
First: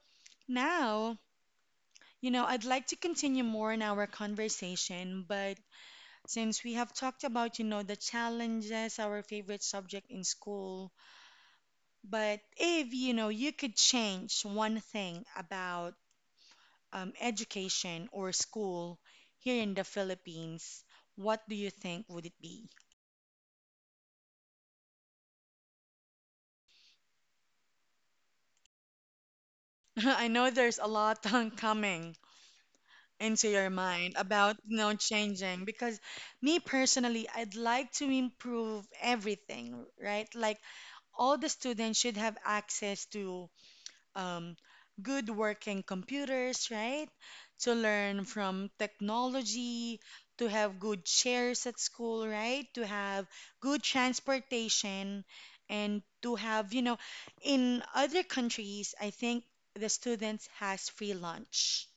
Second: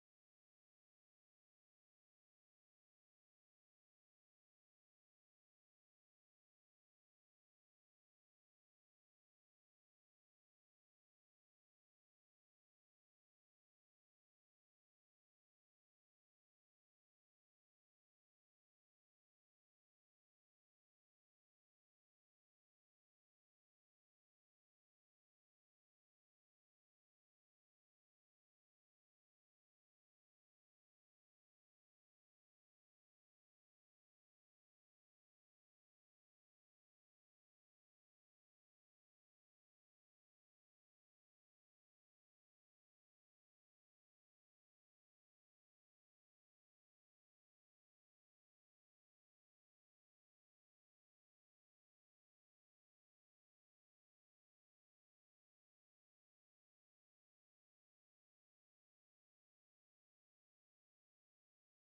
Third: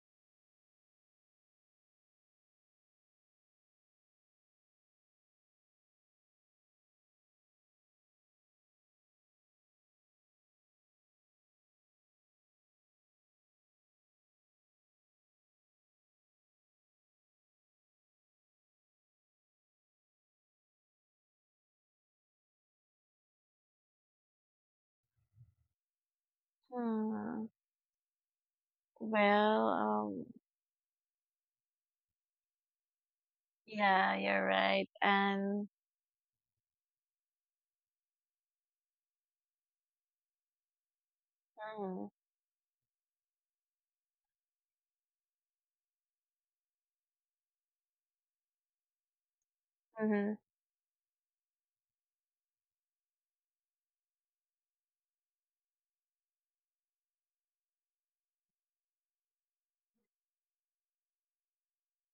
Speaker 1: now, you know, I'd like to continue more in our conversation, but since we have talked about, you know, the challenges, our favorite subject in school, but if, you know, you could change one thing about education or school here in the Philippines, what do you think would it be?
Speaker 3: Hmm. Well,
Speaker 1: I know there's a lot coming into your
Speaker 3: yeah,
Speaker 1: mind
Speaker 3: you're
Speaker 1: about
Speaker 3: right.
Speaker 1: you know
Speaker 3: And
Speaker 1: changing because me personally, I'd like to improve everything, right? Like all the
Speaker 3: mhm.
Speaker 1: students should have access to um, good working computers, right? To learn from technology,
Speaker 3: Mhm.
Speaker 1: to have good chairs at school, right? To have good transportation and to have, you know, in other countries I think the students has free lunch,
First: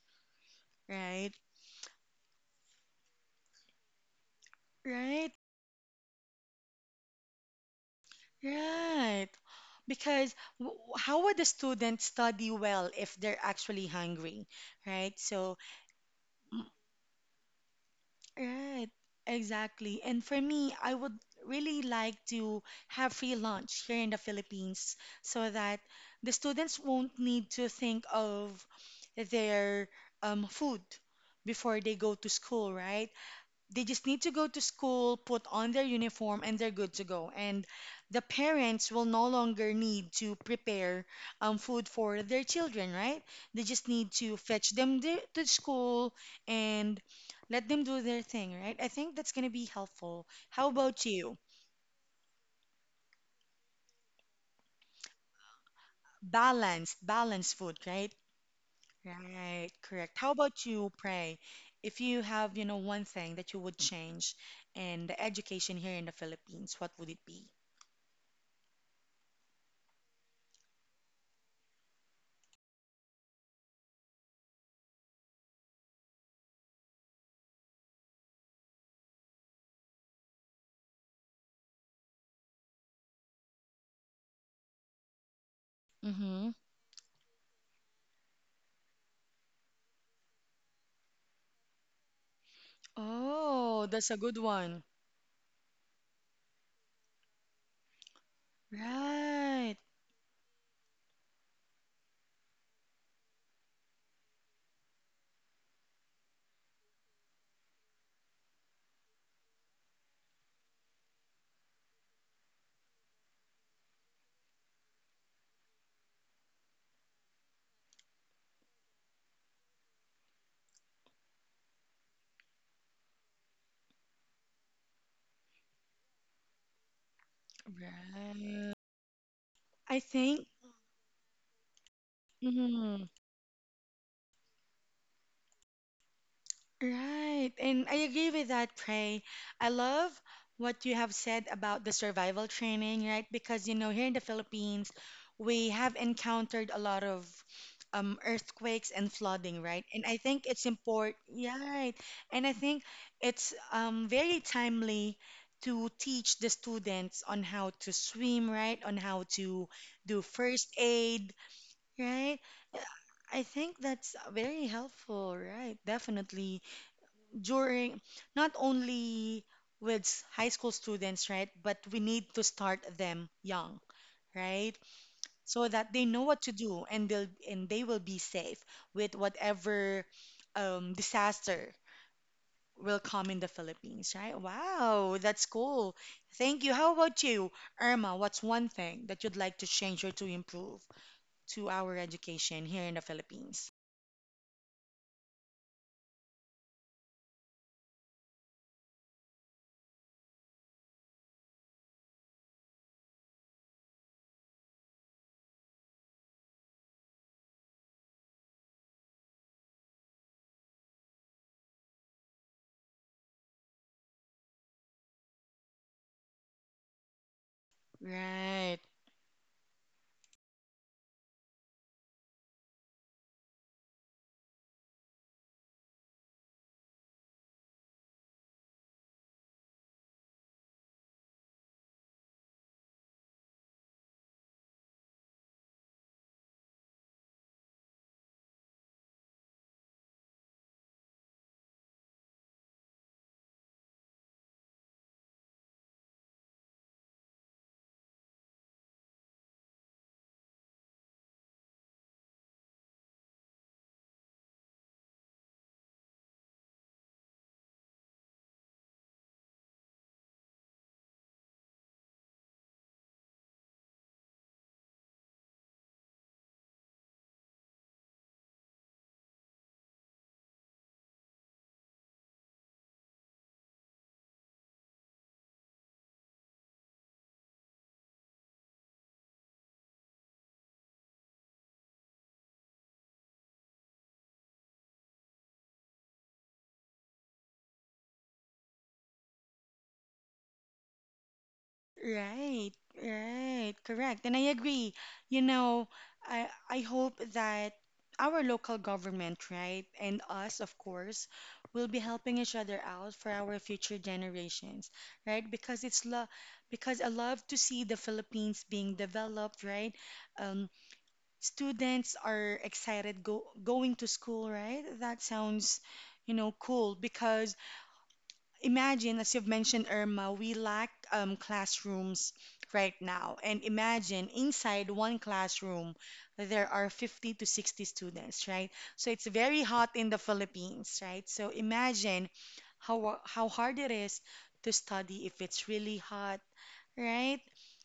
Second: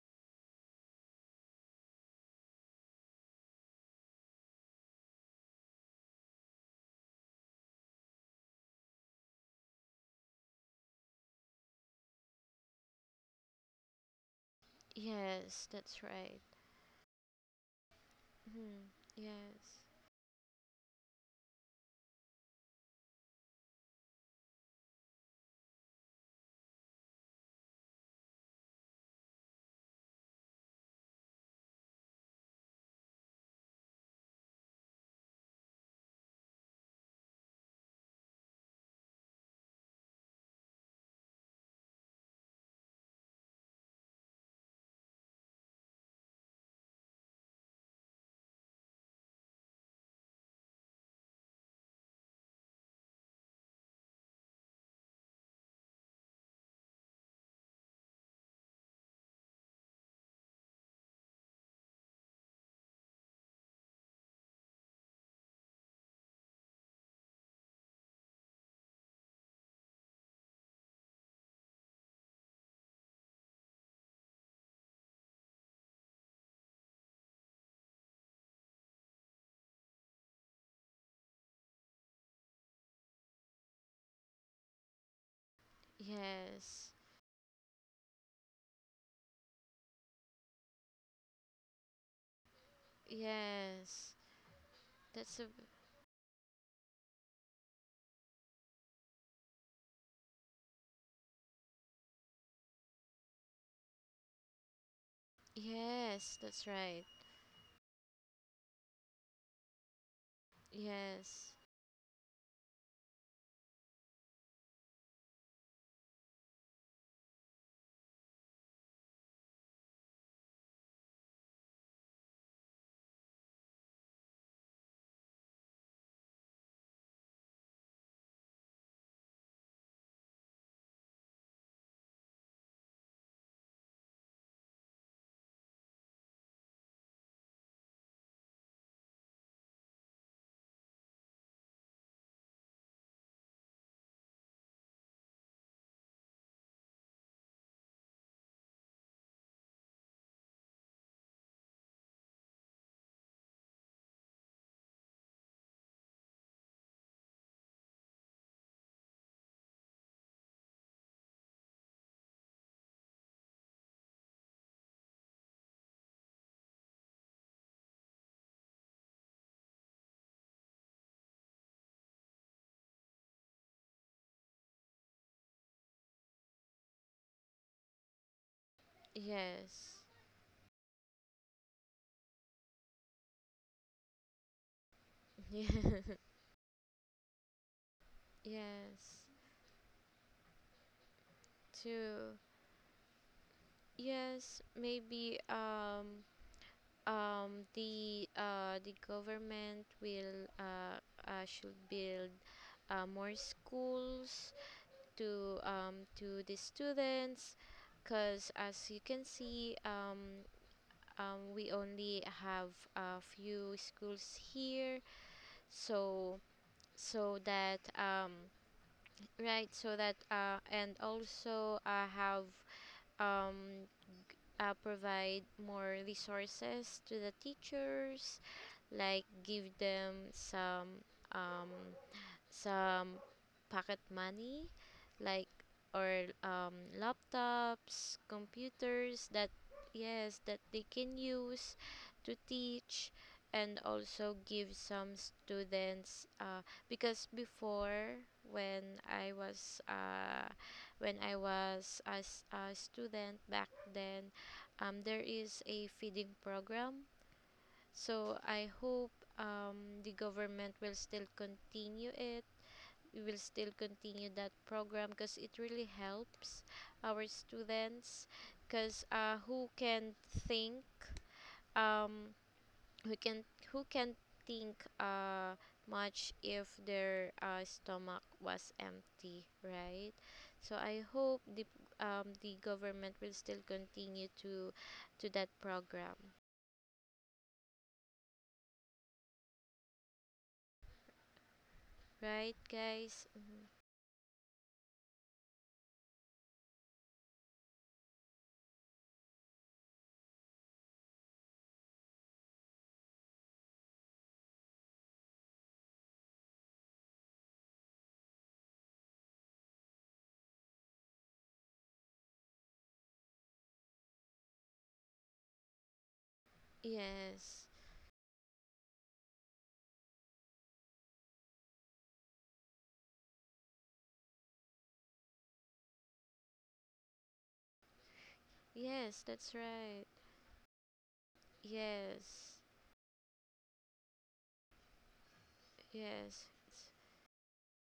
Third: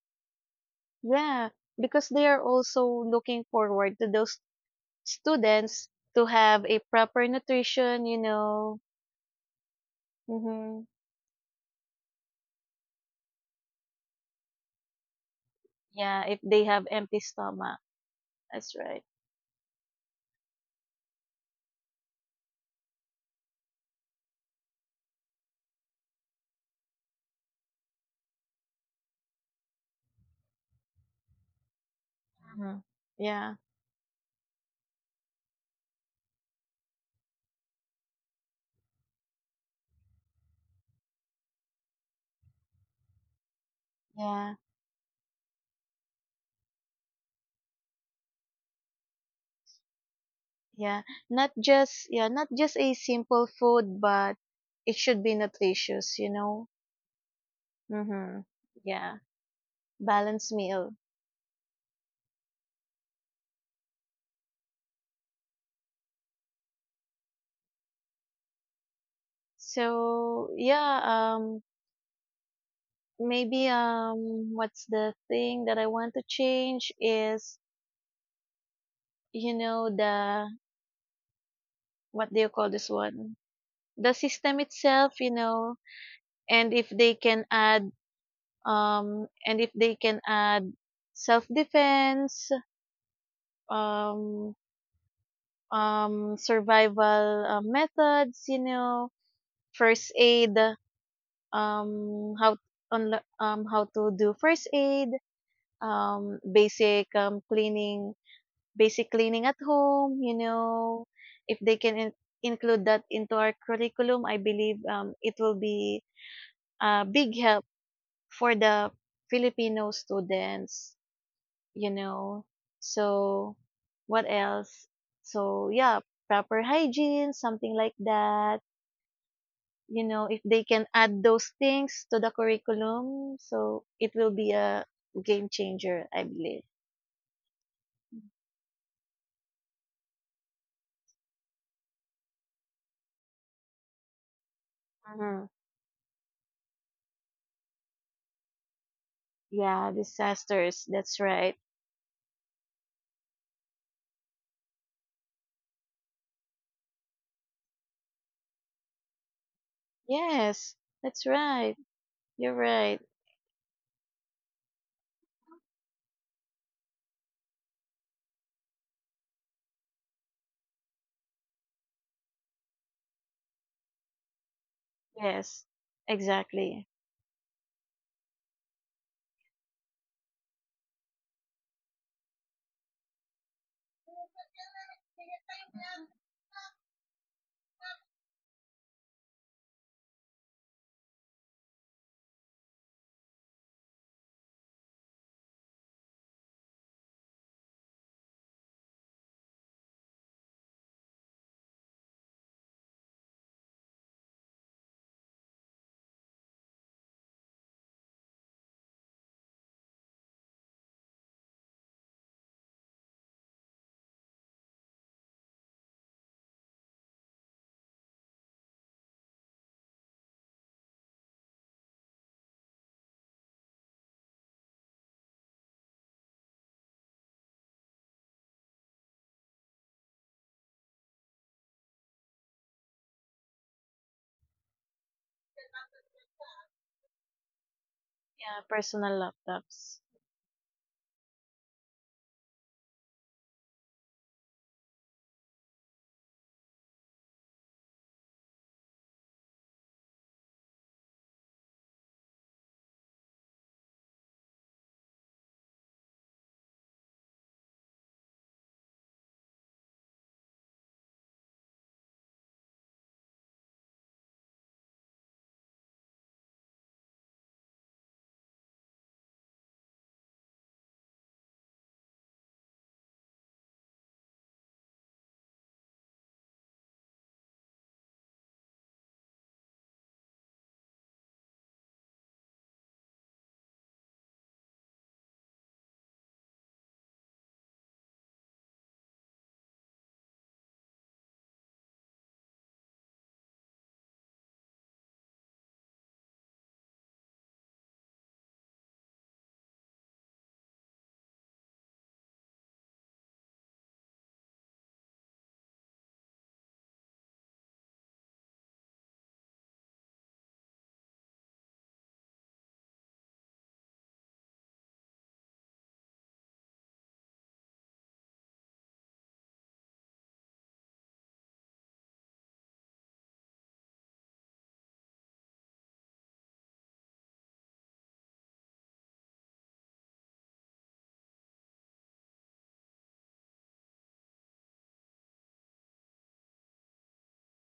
Speaker 1: right?
Speaker 3: Yeah, because they are also looking forward to those
Speaker 1: Right.
Speaker 3: students to have a proper nutrition.
Speaker 1: Right. Because
Speaker 3: Hmm.
Speaker 1: how would a student study well if they're actually hungry, right? So,
Speaker 2: Yes, that's
Speaker 3: Yeah, if
Speaker 2: right.
Speaker 3: they
Speaker 1: mm,
Speaker 3: have empty stomach. That's
Speaker 2: Hmm.
Speaker 1: right,
Speaker 3: right.
Speaker 2: Yes,
Speaker 1: exactly. And for me, I would really like to have free lunch here in the Philippines so that the students won't need to think of their food before they go to school,
Speaker 3: Hmm.
Speaker 1: right?
Speaker 3: Yeah.
Speaker 1: They just need to go to school, put on their uniform, and they're good to go. And the parents will no longer need to prepare food for their children, right? They just need to
Speaker 3: Yeah.
Speaker 1: fetch them to school and let them do their thing, right? I think that's going to be helpful. How
Speaker 3: Yeah,
Speaker 1: about you?
Speaker 3: not just, yeah, not just a simple food, but it should be nutritious.
Speaker 1: Balanced, balanced food, right?
Speaker 3: Mhm. Yeah,
Speaker 1: Right, correct. How
Speaker 3: balanced
Speaker 1: about you,
Speaker 3: meal.
Speaker 1: Pray? If you have, you know, one thing that you would change in the education here in the Philippines, what would it be?
Speaker 3: So, yeah, maybe, what's the thing that I want to change is, you know, the what do you call this one? The system itself, you know,
Speaker 1: Mm-hmm.
Speaker 3: and if
Speaker 2: yes,
Speaker 3: they can add self defense,
Speaker 1: Oh, that's
Speaker 2: yes.
Speaker 1: a good
Speaker 3: um
Speaker 1: one.
Speaker 2: That's a
Speaker 3: survival, methods, you know,
Speaker 1: Right.
Speaker 3: first aid, um, how on how to do first aid,
Speaker 2: yes. That's right.
Speaker 3: basic, cleaning, basic cleaning at home, you know,
Speaker 2: Yes.
Speaker 3: if they can include that into our curriculum, I believe, it will be a big help for the Filipino students, you know. So, what else? So, yeah, proper hygiene, something like that.
Speaker 1: Right. I
Speaker 3: If
Speaker 1: think.
Speaker 3: they can add those things to the
Speaker 1: Mhm.
Speaker 3: curriculum, so it will be a game changer, I believe.
Speaker 1: Right. And I agree with that, Pray. I love what you have said about the survival training, right? Because, you know, here in the Philippines,
Speaker 3: Mhm.
Speaker 1: we have encountered a lot of earthquakes and flooding, right?
Speaker 3: Yeah,
Speaker 1: And I think it's
Speaker 3: disasters.
Speaker 1: important,
Speaker 3: That's right.
Speaker 1: yeah, right. And I think it's very timely to teach the students on how to swim, right? On how to do first
Speaker 3: Yes, that's
Speaker 1: aid,
Speaker 3: right.
Speaker 1: right?
Speaker 3: You're right.
Speaker 1: I think that's very helpful, right? Definitely during not only with high school students, right? But we need to start them young, right? So
Speaker 3: Yes,
Speaker 1: that they know what to do
Speaker 3: exactly.
Speaker 1: and they will be safe with
Speaker 2: Yes.
Speaker 1: whatever disaster will come in the Philippines, right? Wow, that's
Speaker 2: Yeah.
Speaker 1: cool. Thank you. How about you, Irma? What's one thing
Speaker 2: Yes.
Speaker 1: that you'd like to change or to improve to our
Speaker 2: True.
Speaker 1: education here in the Philippines?
Speaker 2: Yes, maybe the government will should build more schools to the students, because as you can see we only have a few schools here, so so that
Speaker 1: Right.
Speaker 2: right, so that and also have um, provide more resources to the teachers, like give them some um, some pocket money, like, or laptops,
Speaker 3: Yeah, personal
Speaker 2: computers that,
Speaker 3: laptops.
Speaker 2: yes, that they can use to teach. And also give some students, because before when I was as a student back then, there is a feeding program, so I hope the government will still continue that program, because it really helps our students, because think um, who can who can think much if their stomach was empty, right? So I hope the government will still continue to that program, right,
Speaker 1: Right,
Speaker 2: guys?
Speaker 1: right, correct. And I agree. You know, I hope that our local government, right, and us, of course, will be helping each other out for our future generations, right? Because it's love, because I love to see the Philippines being developed, right? Um, Students are excited go going to school, right? That sounds, you know, cool because
Speaker 2: Yes.
Speaker 1: imagine, as you've mentioned, Irma, we lack classrooms right now. And imagine inside one classroom, there are 50 to 60 students, right? So
Speaker 2: Yes,
Speaker 1: it's
Speaker 2: that's
Speaker 1: very hot
Speaker 2: right.
Speaker 1: in the Philippines, right? So imagine
Speaker 2: Yes.
Speaker 1: how hard it is to study if it's really hot,
Speaker 2: Yes.
Speaker 1: right?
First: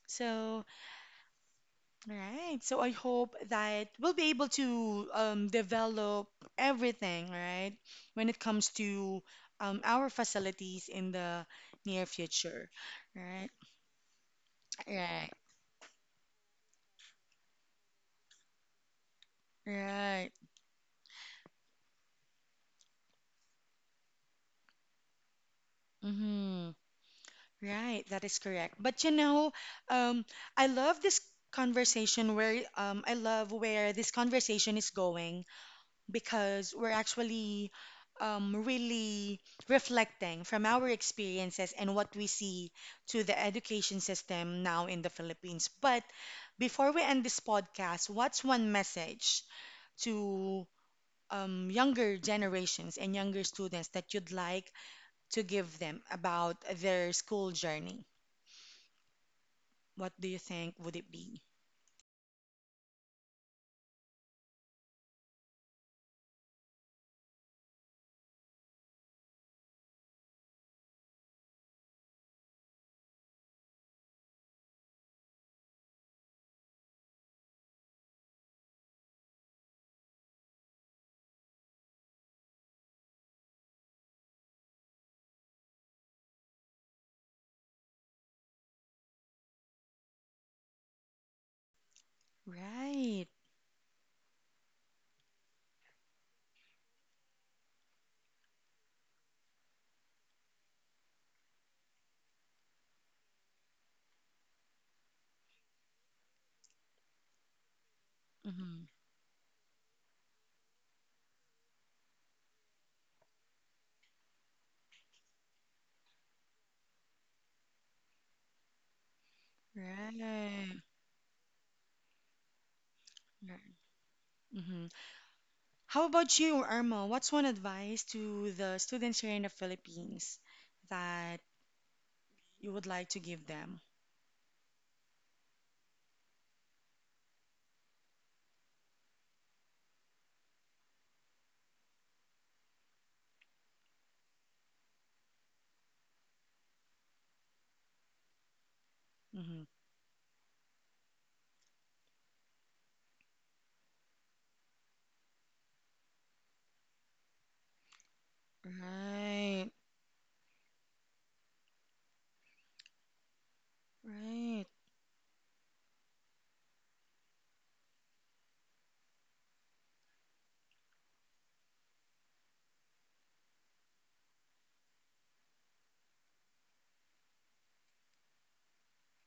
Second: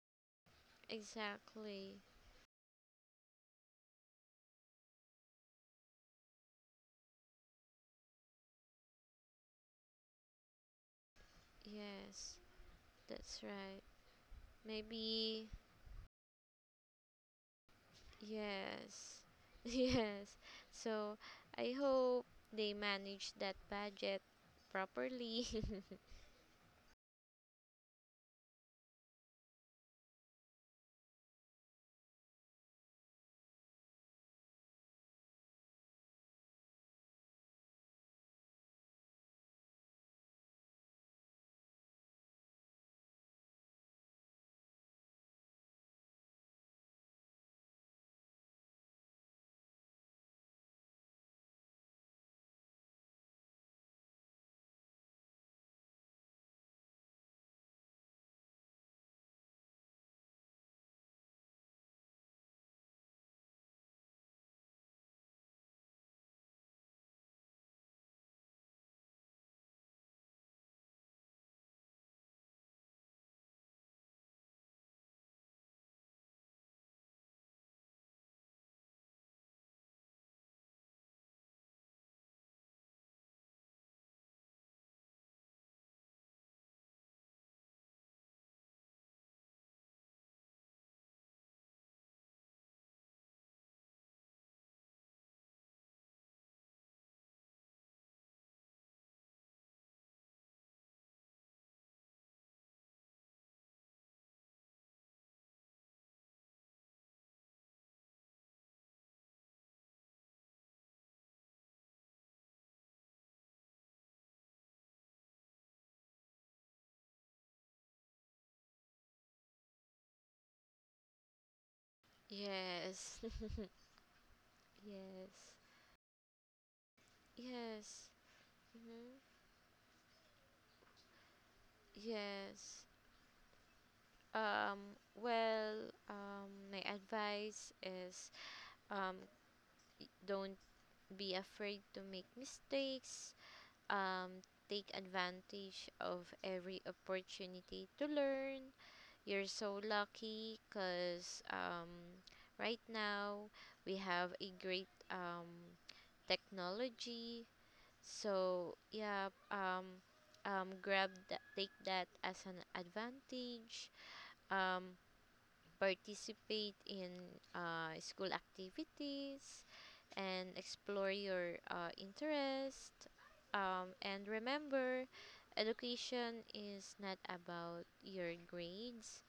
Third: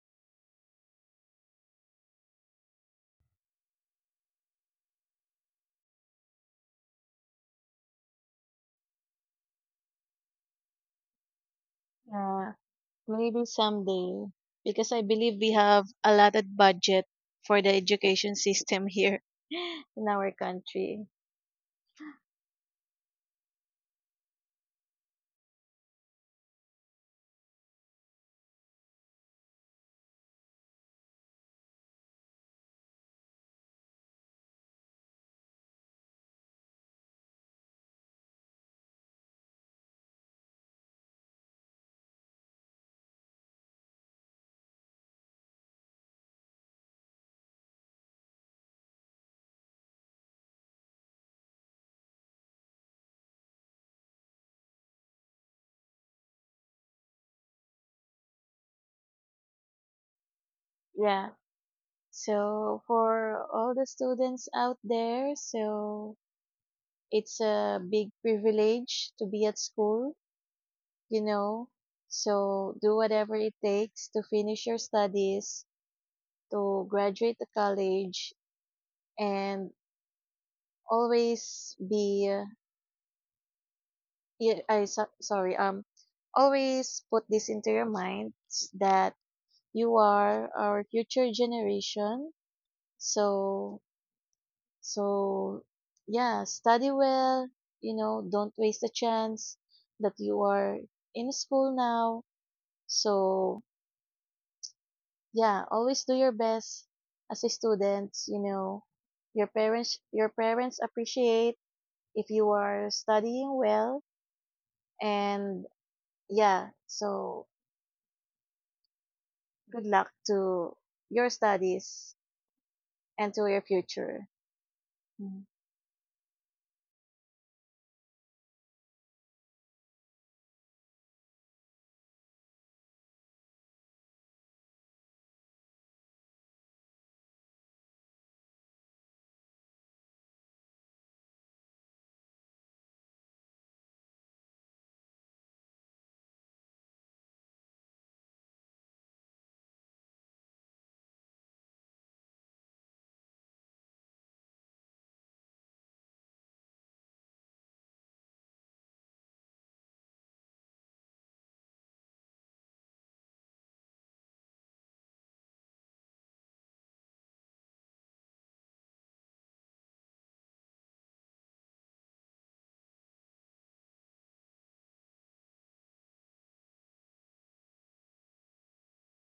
Speaker 1: So
Speaker 2: Exactly.
Speaker 1: right. So I hope that we'll be able to develop everything, right, when it comes to our facilities in the near
Speaker 2: Yes,
Speaker 3: Yeah,
Speaker 1: future.
Speaker 2: that's
Speaker 3: maybe
Speaker 1: Right.
Speaker 2: right.
Speaker 3: someday. Because I
Speaker 1: Right.
Speaker 3: believe
Speaker 2: Maybe,
Speaker 3: we have allotted budget for the education system
Speaker 2: yes.
Speaker 3: here in
Speaker 1: Right.
Speaker 3: our
Speaker 2: Yes.
Speaker 3: country.
Speaker 2: So, I hope they manage that budget properly.
Speaker 1: Mm-hmm. Right. That is correct. But you know, um, I love this conversation where I love where this conversation is going because we're actually really reflecting from our experiences and what we see to the education system now in the Philippines. But before we end this podcast, what's one message to younger generations and younger students that you'd like to give them about their school journey? What do you think would it
Speaker 3: Yeah.
Speaker 1: be?
Speaker 3: So for all the students out there, so it's a big privilege to be at school, you know. So do whatever it takes to finish your studies, to graduate the college, and always be, yeah, I, so- sorry, always put this into your mind that you are our future generation.
Speaker 1: Right.
Speaker 3: So So, yeah, study well, don't waste a chance that you are in school now. So, yeah, always do your best as a student, you know.
Speaker 1: Mm-hmm.
Speaker 3: Your parents appreciate if you are studying well, and yeah, so good luck to
Speaker 1: Right.
Speaker 3: your studies
Speaker 2: Yes.
Speaker 3: and to your
Speaker 1: Right.
Speaker 3: future.
Speaker 1: Mm-hmm.
Speaker 2: Yes.
Speaker 1: How about you, Irma? What's one advice
Speaker 2: Yes.
Speaker 1: to the
Speaker 2: Hmm.
Speaker 1: students here in the Philippines that you
Speaker 2: Yes.
Speaker 1: would like to give them?
Speaker 2: Well, my advice is, um, don't be afraid to make mistakes, um, take advantage of every opportunity to learn. You're
Speaker 1: Hmm.
Speaker 2: so lucky because, right now we have a great, technology. So yeah,
Speaker 1: Right,
Speaker 2: grab that, take that as an advantage.
Speaker 1: right,
Speaker 2: Um, participate in school activities and explore your interest. And remember, education is not about your grades,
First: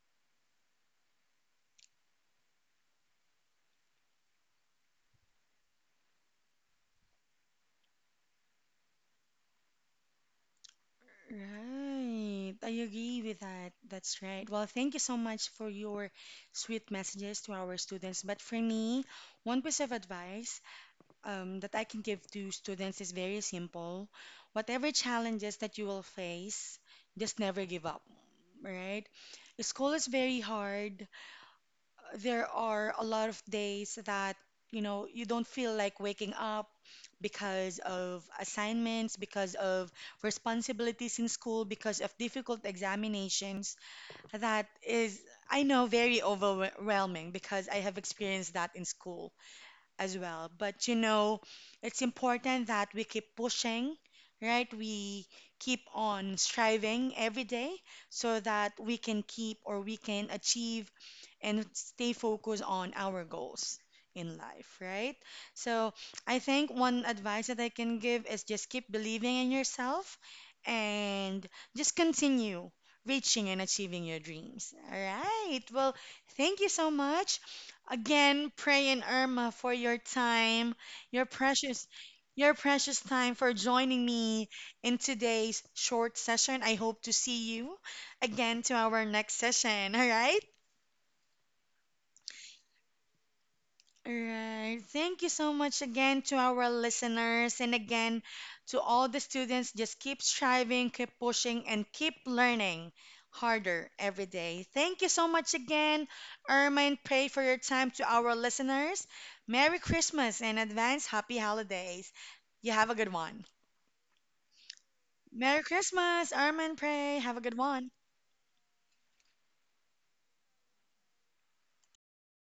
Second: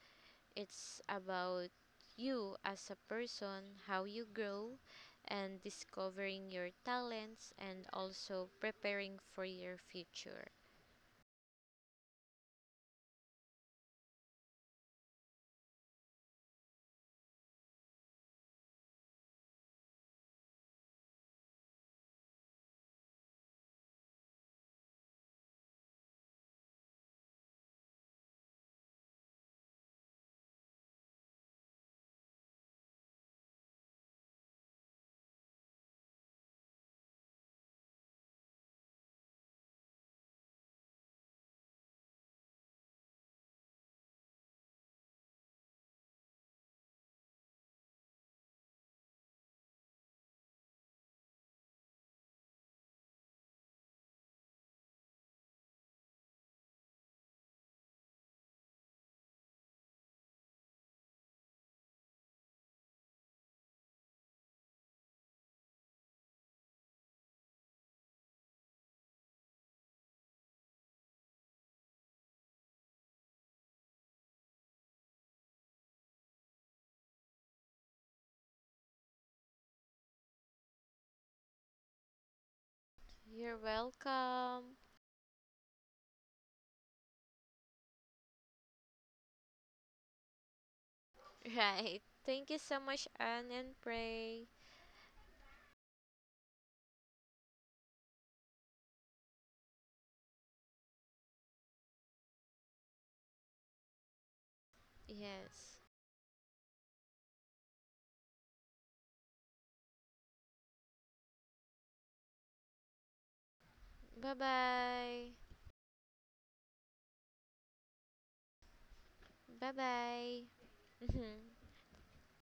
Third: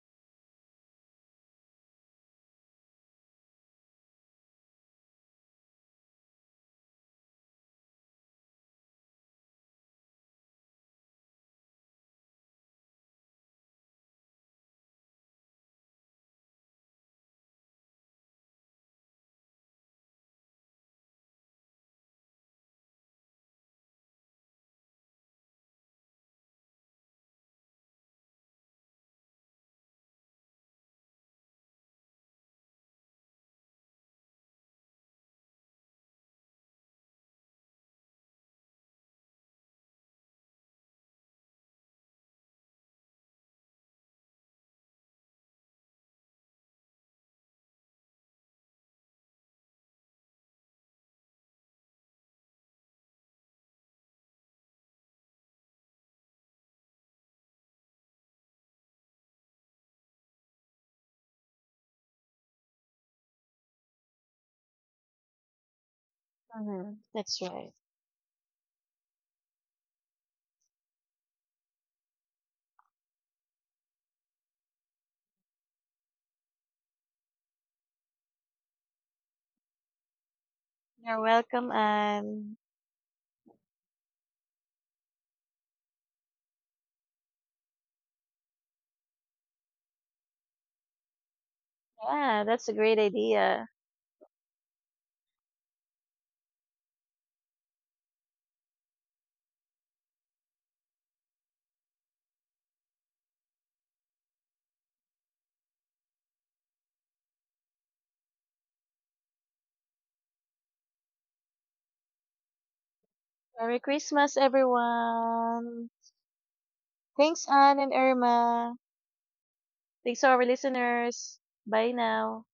Speaker 2: it's about you as a person, how you grow, and discovering your talents, and also preparing for your future.
Speaker 1: right. I agree with that. That's right. Well, thank you so much for your sweet messages to our students. But for me, one piece of advice that I can give to students is very simple. Whatever challenges that you will face, just never give up, right? School is very hard, there are a lot of days that, you know, you don't feel like waking up because of assignments, because of responsibilities in school, because of difficult examinations. That is, I know, very overwhelming because I have experienced that in school as well. But you know, it's important that we keep pushing, right? We keep on striving every day so that we can keep or we can achieve and stay focused on our goals in life, right? So I think
Speaker 3: Mm-hmm.
Speaker 1: one
Speaker 3: That's
Speaker 1: advice that I
Speaker 3: right.
Speaker 1: can give is just keep believing in yourself and just continue reaching and achieving your dreams. All right. Well, thank you so much. Again, praying Irma for your time,
Speaker 3: You're
Speaker 1: your
Speaker 3: welcome,
Speaker 1: precious your
Speaker 3: and
Speaker 1: precious time for
Speaker 2: You're
Speaker 1: joining me
Speaker 2: welcome.
Speaker 1: in today's short session. I hope to see you again to our next session. All right?
Speaker 2: Right. Thank
Speaker 3: yeah,
Speaker 2: you
Speaker 3: that's
Speaker 2: so
Speaker 3: a great
Speaker 2: much, Anne
Speaker 3: idea.
Speaker 2: and Pray.
Speaker 1: Right. Thank you so much again to our listeners and again to all the students. Just keep striving, keep pushing, and keep learning harder every day. Thank you so much
Speaker 2: Yes.
Speaker 1: again, Irma, pray for your time to our listeners. Merry Christmas and advance happy holidays. You have a good one.
Speaker 3: Merry
Speaker 2: Bye
Speaker 3: Christmas,
Speaker 2: bye.
Speaker 1: Merry
Speaker 3: everyone.
Speaker 1: Christmas, Irma pray. Have a
Speaker 3: Thanks,
Speaker 1: good
Speaker 3: Anne
Speaker 1: one.
Speaker 3: and Irma.
Speaker 2: Bye
Speaker 3: Thanks to
Speaker 2: bye.
Speaker 3: our listeners.
Speaker 2: Hmm.
Speaker 3: Bye now.